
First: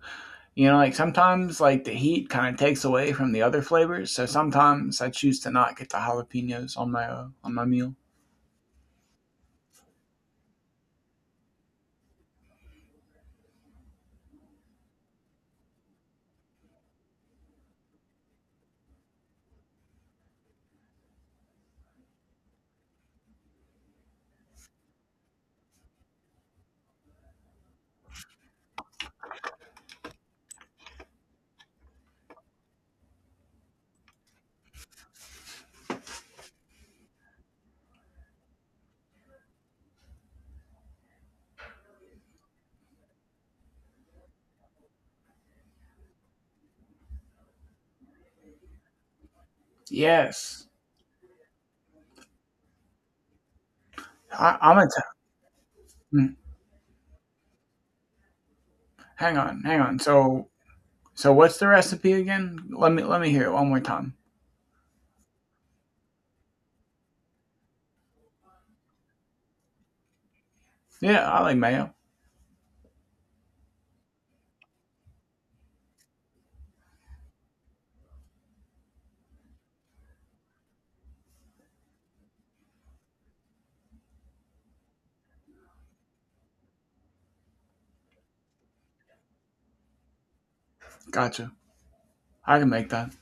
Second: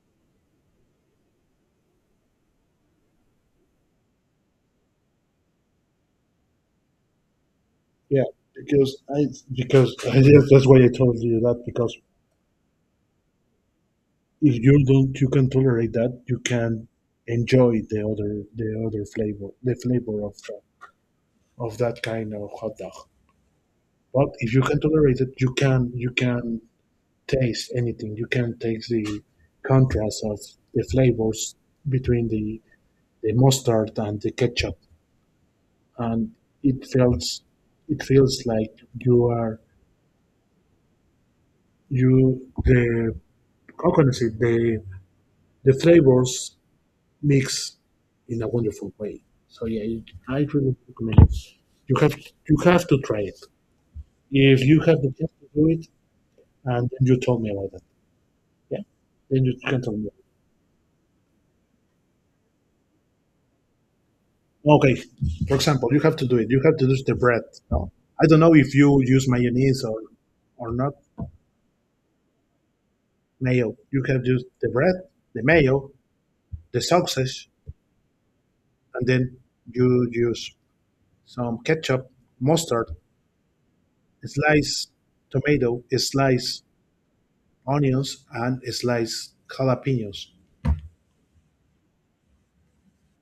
You know, like sometimes like the heat kind of takes away from the other flavors, so sometimes I choose to not get the jalapenos on my meal.
Yeah, because I because I guess that's why I told you that because if you don't you can tolerate that you can enjoy the other flavor, the flavor of that kind of hot dog. But if you can tolerate it, you can taste anything. You can taste the contrast of the flavors between the mustard and the ketchup, and it feels it feels like you are you the how can I say, the flavors mix in a wonderful way. So yeah, I
Yes,
really recommend it. You have you have to try it
I,
if
I'm
you
gonna.
have the chance to do
T-
it,
mm,
and then you tell me about that. Yeah,
Hang
then you
on, hang
can tell
on.
me.
So what's the recipe again? Let me hear it one more time.
Okay, for example, you have to do it. You have to use the bread. No, I don't know if you use mayonnaise or not.
Yeah, I like mayo.
Mayo. You have used the bread, the mayo, the sausage, and then you use some ketchup, mustard, a slice tomato, a slice onions, and sliced jalapenos.
Gotcha. I can make that.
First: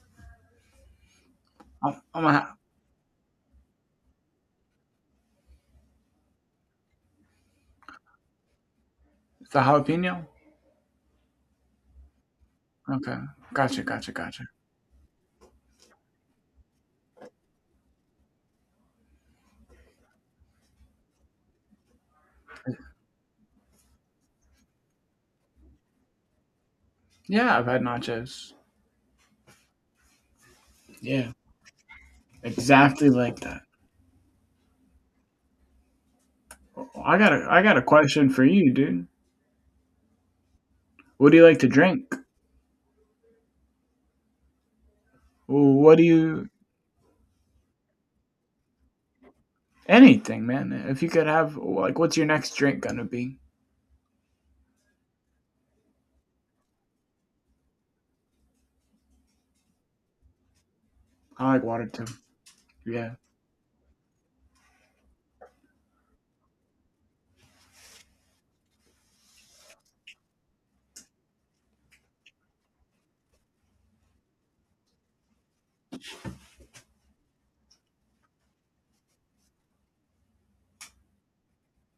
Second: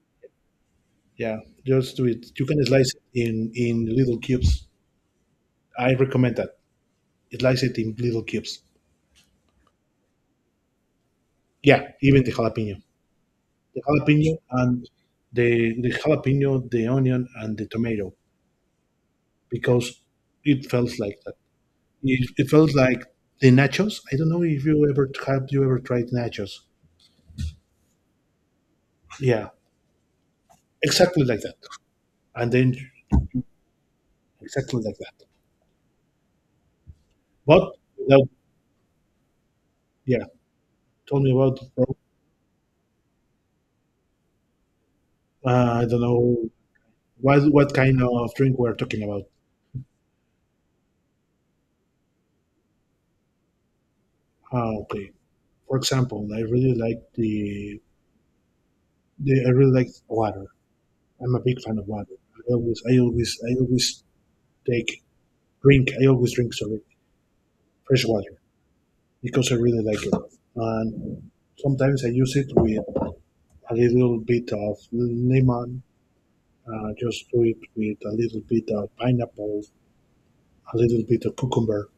Yeah, just
I'm,
do
I'm
it.
gonna
You
ha-
can slice it in little cubes. I recommend that. Slice it in little cubes.
the jalapeno.
Yeah, even the jalapeno,
Okay.
the
Gotcha. Gotcha.
jalapeno,
Gotcha.
and the jalapeno, the onion, and the tomato because it felt like that. It felt like the nachos. I don't know if you ever have you ever tried nachos?
Yeah, I've had nachos.
Yeah, exactly
Yeah,
like that. And then
exactly like that.
exactly like that.
I got a I
But
got a
without,
question for you, dude.
yeah, told
What
me
do you like
about
to
it, bro.
drink?
I
What
don't
do you
know. What kind of drink we're talking about?
Anything, man. If you could have, like, what's your next drink gonna be?
Ah, okay. For example, I really like the I really like water. I'm a
I
big
like
fan
water
of
too.
water.
Yeah,
I always take drink. I always drink, sorry, fresh water because I really like it. And sometimes I use it with a little bit of lemon. Just do it with a little bit of pineapple, a little bit of cucumber.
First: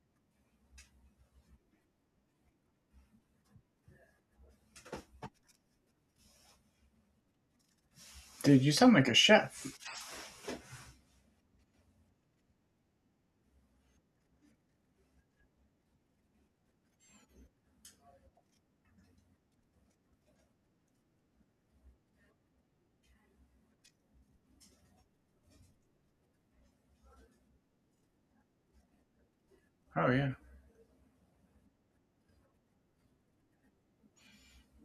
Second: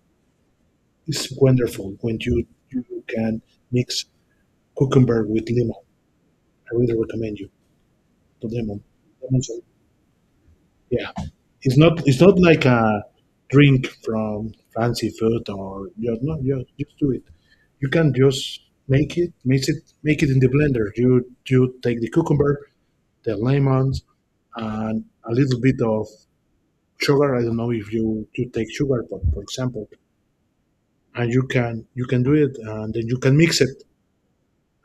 It's wonderful when you can mix cucumber with lemon. I really recommend you. To
dude, you
lemon.
sound like a
Lemon soda.
chef.
Yeah, it's not like a drink from fancy food, or you, no, you just do it. You can just make it, mix it, make it in the blender. You take the cucumber, the lemons, and a little bit of sugar. I don't know if you take sugar, but for example,
Oh yeah.
and you can do it, and then you can mix it,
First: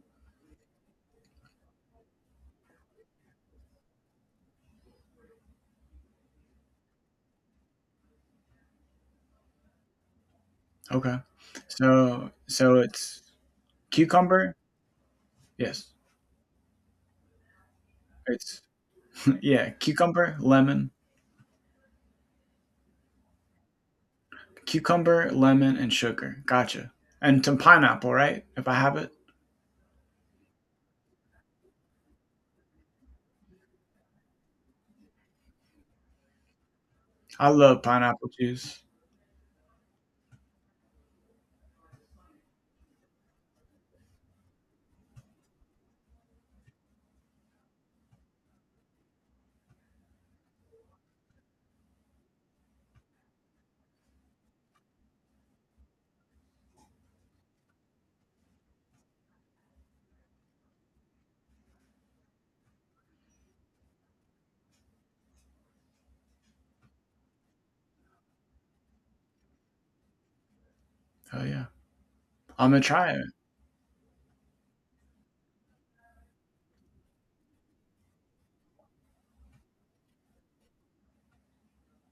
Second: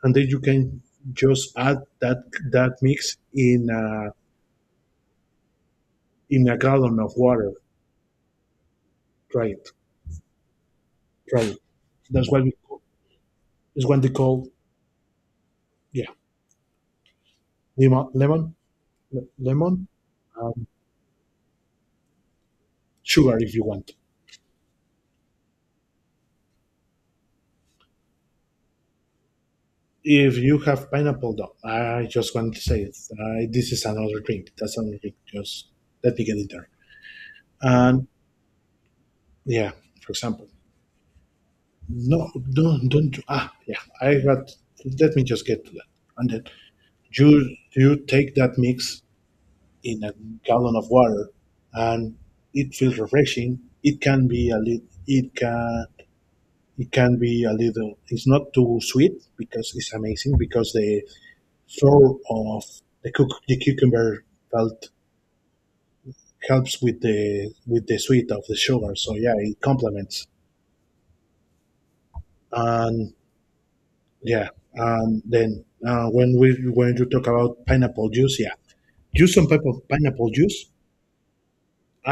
and then you can just add that mix in a gallon of water. Try it,
Okay.
try it. That's
So,
what we
so
call,
it's
is what they call,
cucumber. Yes.
yeah, lemon,
It's [laughs] yeah,
lemon, um, sugar if you want.
cucumber, lemon, and sugar. Gotcha. And some pineapple, right? If I have it,
If you have pineapple though, I just want to say it. I, this is another drink. That's another drink. Just let me get it there.
I love
And
pineapple juice.
yeah, for example, no, don't ah yeah. I got. Let me just get to that. And then you take that mix in a gallon of water, and it feels refreshing. It can be a little. It can, it can be a little, it's not too sweet because it's amazing because the flavor of the cook the cucumber felt helps with the sweet of the sugar, so yeah, it complements.
Oh yeah. I'm gonna try
And
it.
yeah, and then when we when you talk about pineapple juice, yeah, use some type of pineapple juice,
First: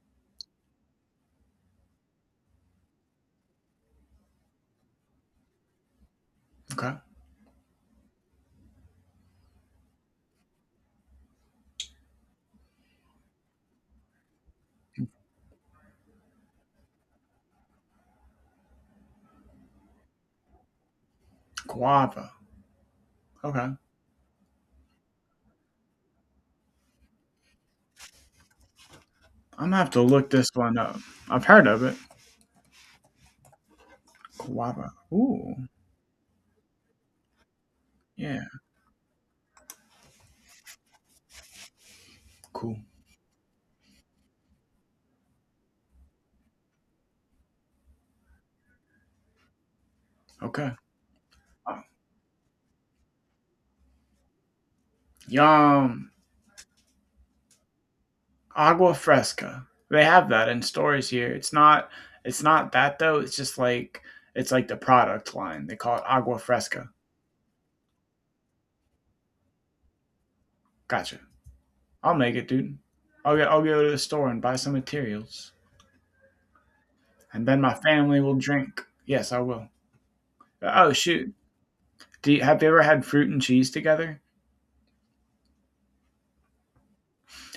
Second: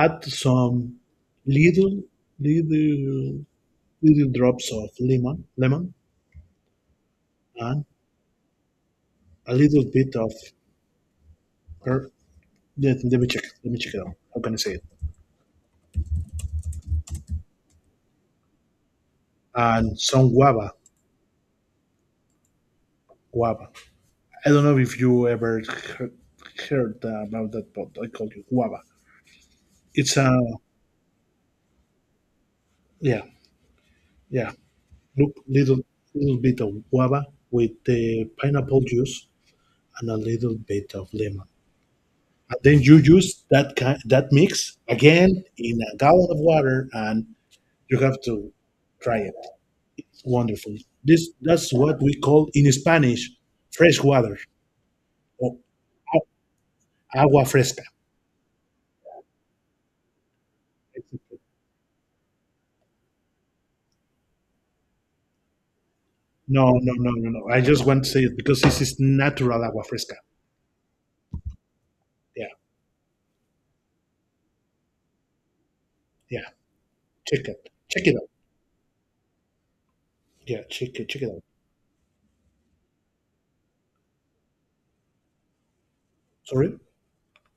add some little little little drops of lemon, lemon,
Okay.
and a little bit of per- let, me check. Let me check it out. How can I say it? And some guava,
Guava. Okay.
guava.
I'm
I don't know if you ever heard, heard about that, but I call it guava.
gonna have to
It's
look
a,
this one up. I've heard of it.
yeah, yeah.
Guava.
Look,
Ooh.
little bit of guava with the
Yeah.
pineapple juice and a little bit of lemon. And
Cool.
then you use that mix again in a gallon of water, and you have to try it.
Okay.
Wonderful. This that's what we call in Spanish fresh water. Oh.
Yum.
Agua fresca.
Agua fresca. They have that in stores here. It's not that though. It's just like the product line. They call it agua
No,
fresca.
no, no, no, no. I just want to say it because this is natural agua fresca.
Gotcha. I'll make it,
Yeah,
dude. I'll go to the store and buy some materials,
yeah.
and
Check
then
it.
my
Check it
family
out.
will drink. Yes, I will.
Yeah,
Oh
check it. Check it
shoot.
out.
Have you ever had fruit and cheese together?
Sorry.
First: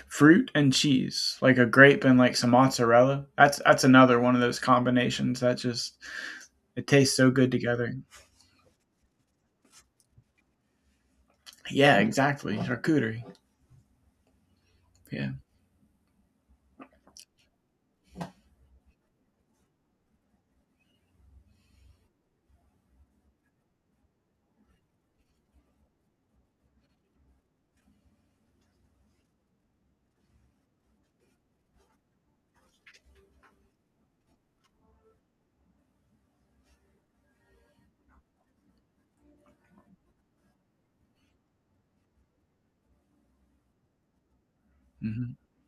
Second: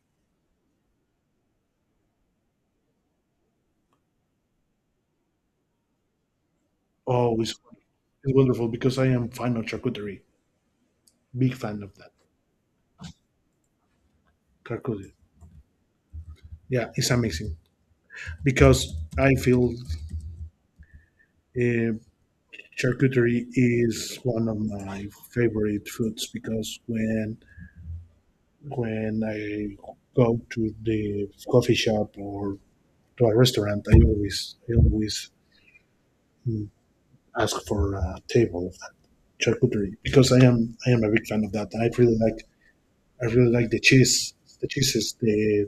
Fruit and cheese, like a grape and like some mozzarella. That's another one of those combinations that just, it tastes so
Oh,
good together.
it's wonderful because I am fan of charcuterie. Big fan of
Yeah,
that
exactly. Charcuterie.
charcuterie.
Yeah.
Yeah, it's amazing because I feel, uh, charcuterie is one of my favorite foods because when I go to the coffee shop or to a restaurant, I always, mm, ask for a table of that charcuterie because I am a big fan of that. I really like the cheese, the cheeses,
hmm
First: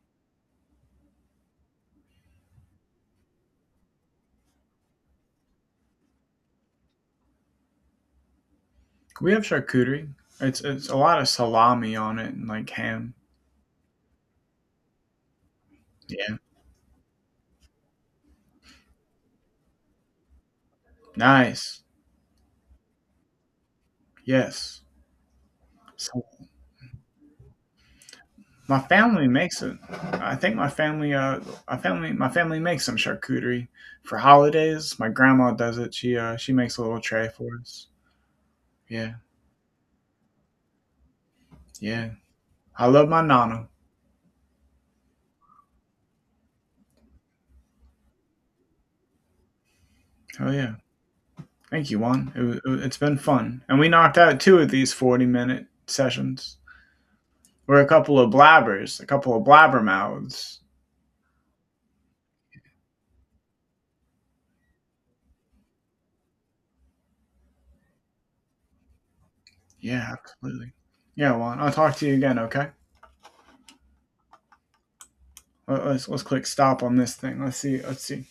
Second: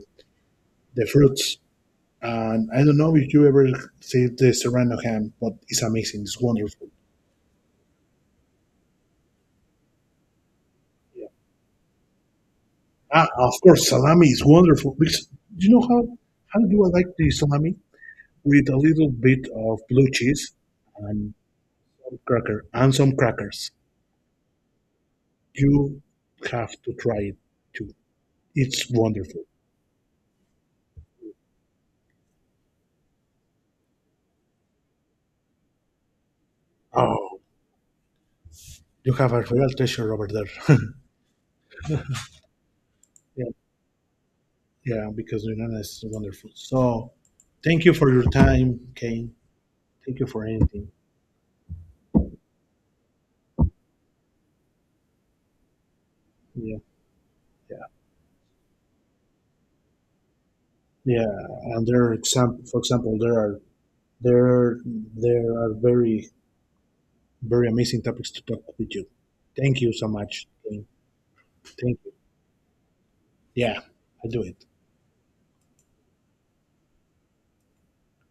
the fruits, and I don't know if you ever see the serrano ham, but it's amazing. It's wonderful.
We have charcuterie. It's a lot
Yeah.
of salami on it and like ham.
Ah, of course, salami is wonderful because you know
Yeah.
how do I like the salami with a little bit of blue cheese and
Nice.
some crackers.
Yes.
You
So
have to try it too.
my
It's
family
wonderful.
makes it. I think my family makes some charcuterie for holidays. My grandma does it. She makes a little tray
Oh.
for us.
You
Yeah.
have a real treasure over there. [laughs]
Yeah. I love my
Yeah,
nana.
yeah, because Yunnan is wonderful. So thank you for your time, Kane. Thank you for
Oh yeah.
anything.
Thank you, Juan. It's been fun. And we knocked out two of these 40-minute sessions.
Yeah,
We're
yeah,
a couple of blabbers, a couple of blabber mouths.
yeah. And for example, there there are very amazing topics to talk with you. Thank you so
Yeah,
much.
absolutely.
Kane.
Yeah, Juan. I'll talk
Thank
to you
you.
again. Okay.
Yeah, I do it.
Let's click stop on this thing. Let's see. Let's see.